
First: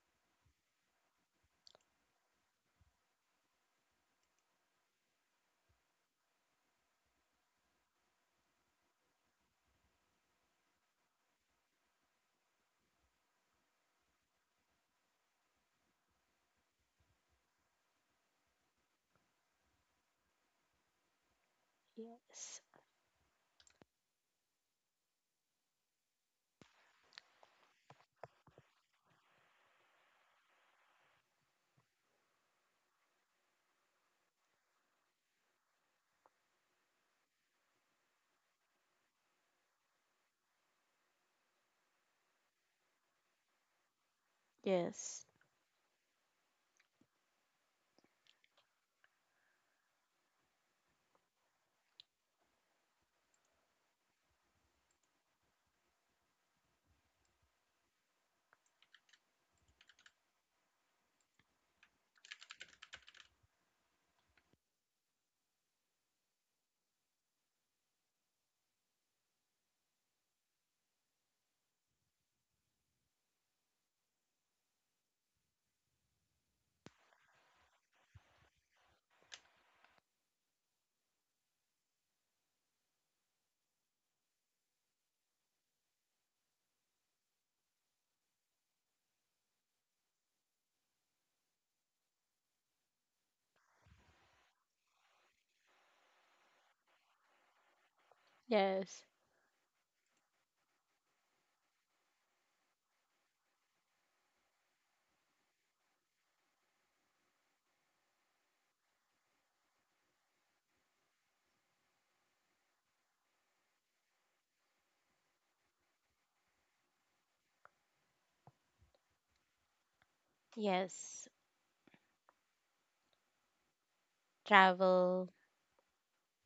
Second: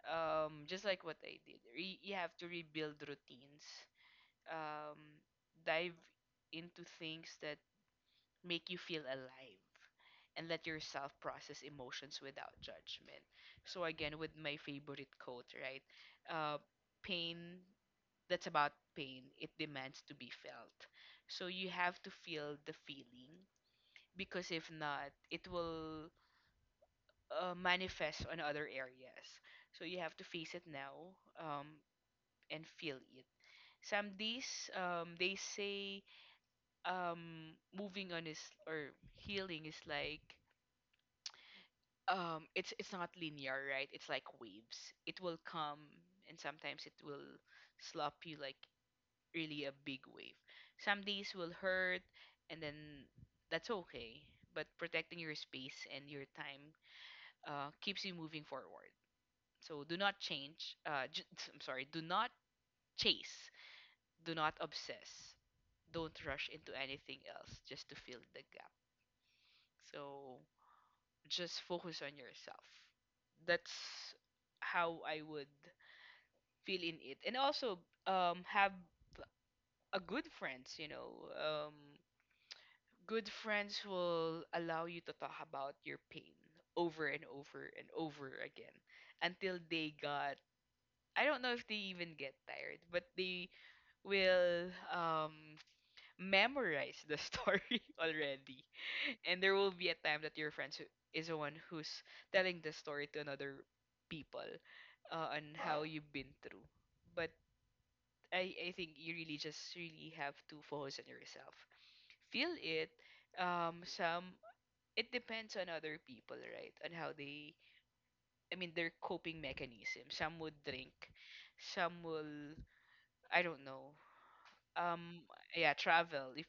[SPEAKER 2] just like what I did. You have to rebuild routines, um dive into things that make you feel alive, and let yourself process emotions without judgment. So again, with my favorite quote, right? Uh, pain, that's about pain. It demands to be felt. So you have to feel
[SPEAKER 1] Yes.
[SPEAKER 2] the feeling, because if not, it will manifest on other areas. So you have to face it now and feel it. Some days they say moving on is, or healing is like, it's not linear, right? It's like waves. It
[SPEAKER 1] Yes.
[SPEAKER 2] will come, and sometimes it will slap you like really a big wave. Some days will hurt, and then that's okay. But protecting your space and your time keeps you moving forward. So do not change, (laughs) (tsk) I'm sorry, do not chase, do not obsess, don't rush into anything else just to fill the gap. So just focus on yourself. That's how I would feel in it. And also have a good friends, you know. Um, good friends will allow you to talk about your pain over and over and over again, until they got, I don't know if they even get tired, but they will memorize the (laughs) story already.
[SPEAKER 1] Yes.
[SPEAKER 2] And there will be a time that your is the one who's telling the story to another people on how you've been through. But I think you really just really have to focus on yourself, feel it, some, it depends on other people, right, on how they, I mean their coping mechanism. Some would drink,
[SPEAKER 1] Yes.
[SPEAKER 2] some will, I don't know, um
[SPEAKER 1] Travel.
[SPEAKER 2] yeah, travel if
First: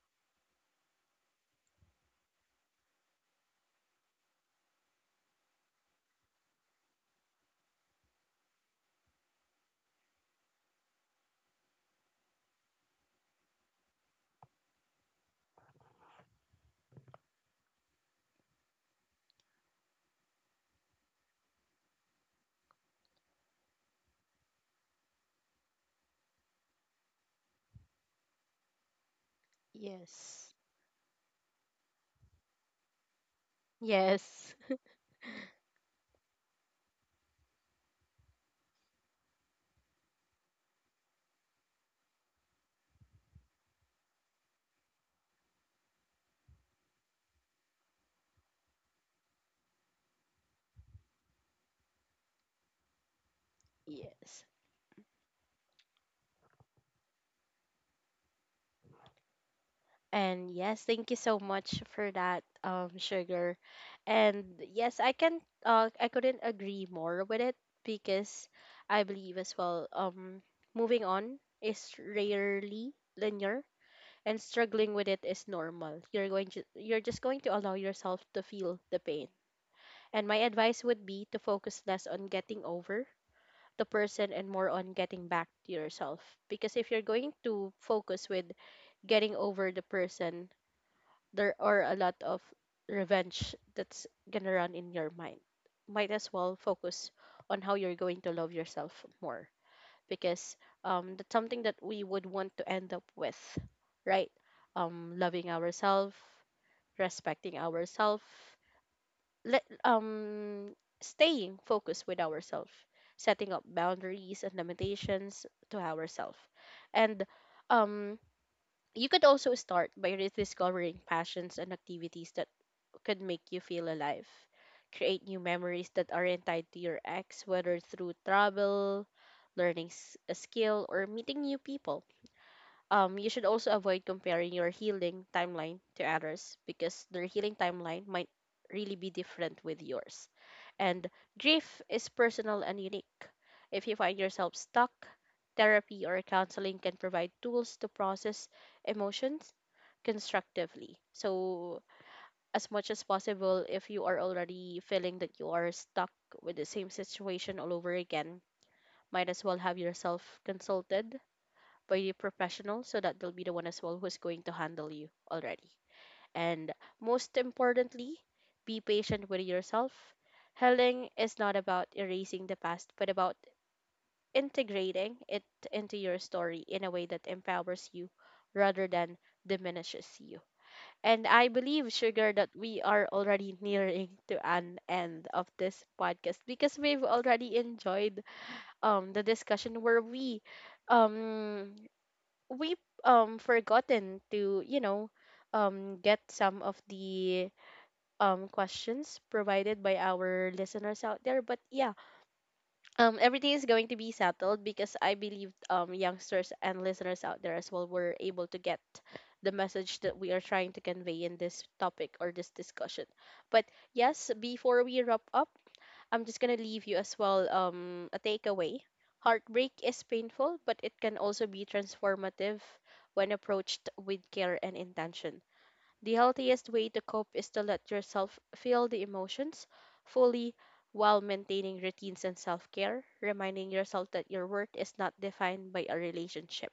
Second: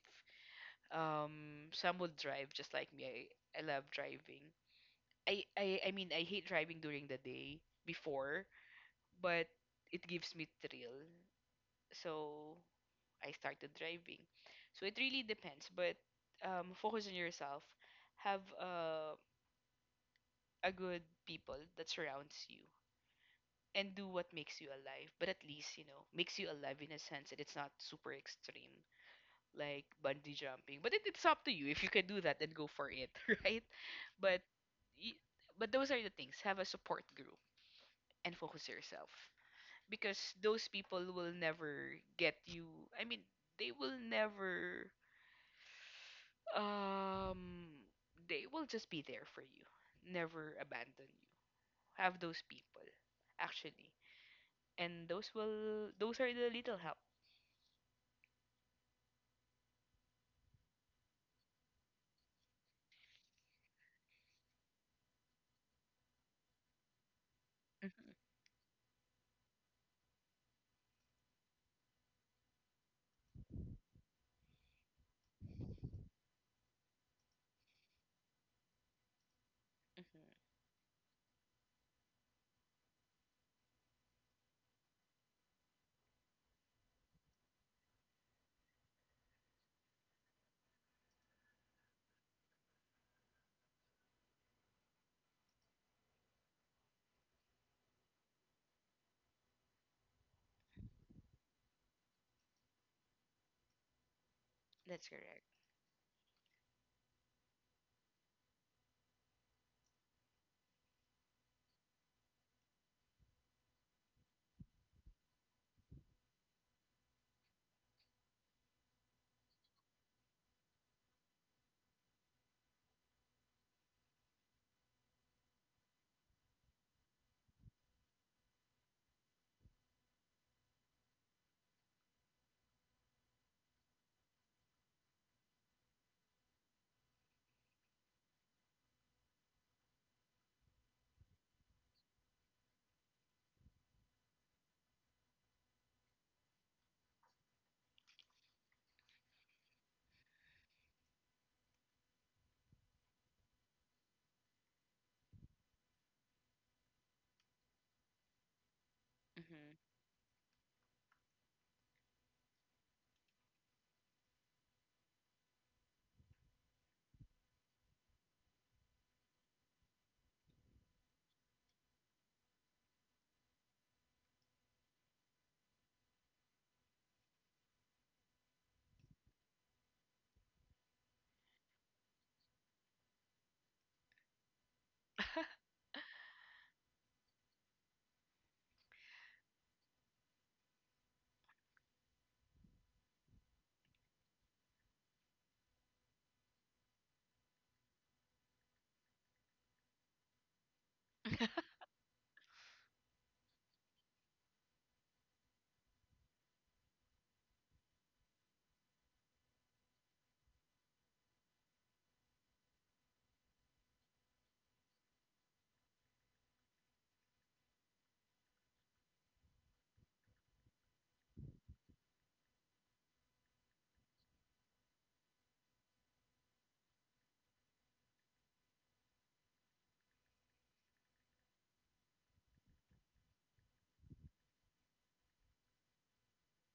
[SPEAKER 2] some will drive just like me. I love driving. I mean, I hate driving during the day before, but it gives me thrill. So I started driving. So it really depends, but focus on yourself. Have a good people that surrounds you, and do what makes you alive. But at least, you know, makes you alive in a sense that it's not super extreme, like bungee
[SPEAKER 1] Yes.
[SPEAKER 2] jumping. But it's up to you. If you can do that, then go for it, (laughs) right? But
[SPEAKER 1] Yes.
[SPEAKER 2] y- but those are the things. Have a support group and focus yourself, because those people will never get you, I mean, they will never um they will just be there for you, never abandon you. Have those people, actually,
[SPEAKER 1] Yes.
[SPEAKER 2] and those are the little help.
[SPEAKER 1] And yes, thank you so much for that, Sugar. And yes, I couldn't agree more with it.
[SPEAKER 2] Hmm,
[SPEAKER 1] Because I believe as well, moving on is rarely linear and struggling with it is normal. You're just going to allow yourself to feel the pain. And my
[SPEAKER 2] hmm,
[SPEAKER 1] advice would be to focus less on getting over the person and more on getting back to yourself. Because if you're going to focus with getting over the person, there are a lot of revenge that's gonna run in your mind. Might as well focus on how you're going to love yourself more, because that's something that we would want to end up with, right?
[SPEAKER 2] that's correct.
[SPEAKER 1] Loving ourselves, respecting ourselves, let staying focused with ourselves, setting up boundaries and limitations to ourselves, and um you could also start by rediscovering passions and activities that could make you feel alive. Create new memories that aren't tied to your ex, whether through travel, learning a skill, or meeting new people. You should also avoid comparing your healing timeline to others, because their healing timeline might really be different with yours. And grief is personal and unique. If you find yourself stuck, therapy or counseling can provide tools to process emotions constructively. So, as much as possible, if you are already feeling that you are stuck with the same situation all over again, might as well have
[SPEAKER 2] Hmm,
[SPEAKER 1] yourself consulted by the professional, so that they'll be the one as well who's going to handle you already. And most importantly, be patient with yourself. Healing is not about erasing the past, but about integrating it into your story in a way that empowers you rather than diminishes you. And I believe, Sugar, that we are already nearing to an end
[SPEAKER 2] hmm,
[SPEAKER 1] of this podcast, because we've already enjoyed the discussion, where um we forgotten to get some of the questions provided by our listeners out there. But yeah, everything is going to be settled, because I believe youngsters and listeners out there as well were able to get the message that we are trying to convey in this topic or this discussion. But yes, before we wrap up, I'm just gonna leave you as well a takeaway. Heartbreak is painful, but it can also be transformative when approached with care and intention. The healthiest way to cope is to let yourself feel the emotions fully, while maintaining routines and self care, reminding yourself that your worth is not defined by a relationship.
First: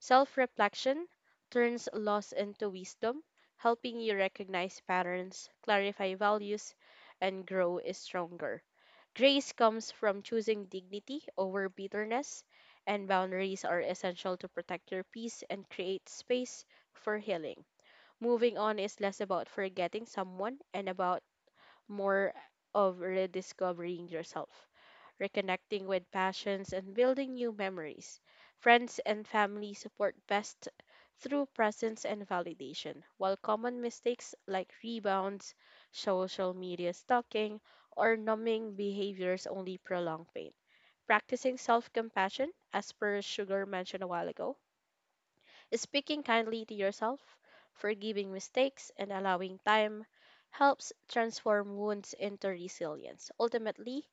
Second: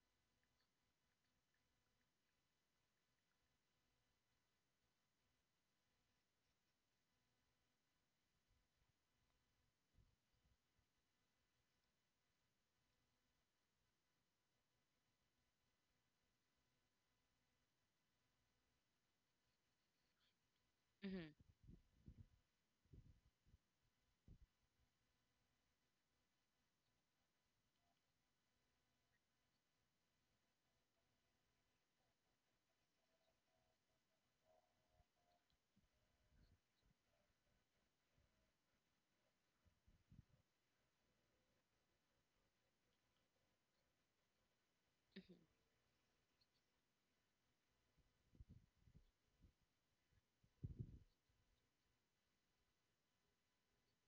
[SPEAKER 1] Self reflection turns loss into wisdom, helping you recognize patterns, clarify values, and grow stronger. Grace comes from choosing dignity over bitterness, and boundaries are essential to protect your peace and create space for healing. Moving on is less about forgetting someone and about
[SPEAKER 2] hmm.
[SPEAKER 1] more of rediscovering yourself, reconnecting with passions, and building new memories. Friends and family support best through presence and validation, while common mistakes like rebounds, social media stalking, or numbing behaviors only prolong pain. Practicing self compassion, as per Sugar mentioned a while ago,
[SPEAKER 2] (laughs)
[SPEAKER 1] speaking kindly to yourself, forgiving mistakes, and allowing time helps transform wounds into resilience. Ultimately,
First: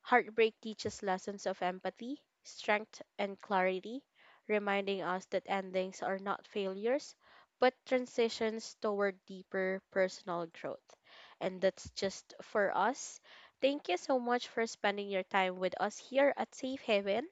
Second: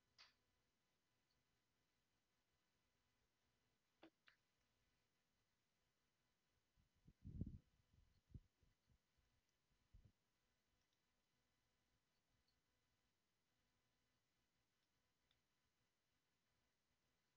[SPEAKER 1] heartbreak teaches lessons of empathy, strength, and clarity, reminding us that endings are not failures, but transitions toward deeper personal growth. And that's just for us. Thank you so much for spending your time with us here at Safe Haven.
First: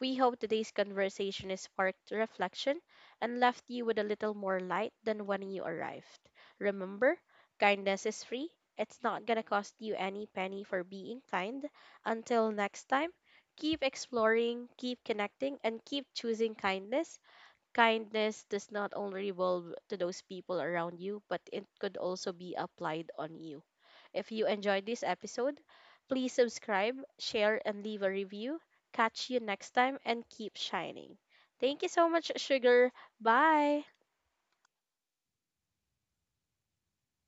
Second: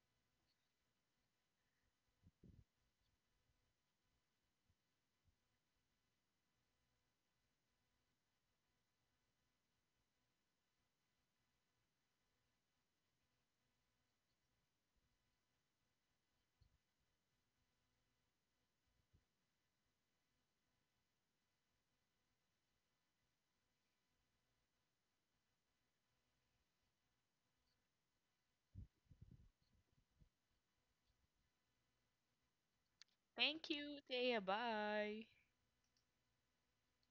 [SPEAKER 1] We hope today's conversation has sparked reflection and left you with a little more light than when you arrived. Remember, kindness is free. It's not gonna cost you any penny for being kind. Until next time, keep exploring, keep connecting, and keep choosing kindness. Kindness does not only revolve to those people around you, but it could also be applied on you. If you enjoyed this episode, please subscribe, share, and leave a review. Catch you next time and keep shining. Thank you so much, Sugar.
[SPEAKER 2] Thank
[SPEAKER 1] Bye.
[SPEAKER 2] you, Thea. Bye.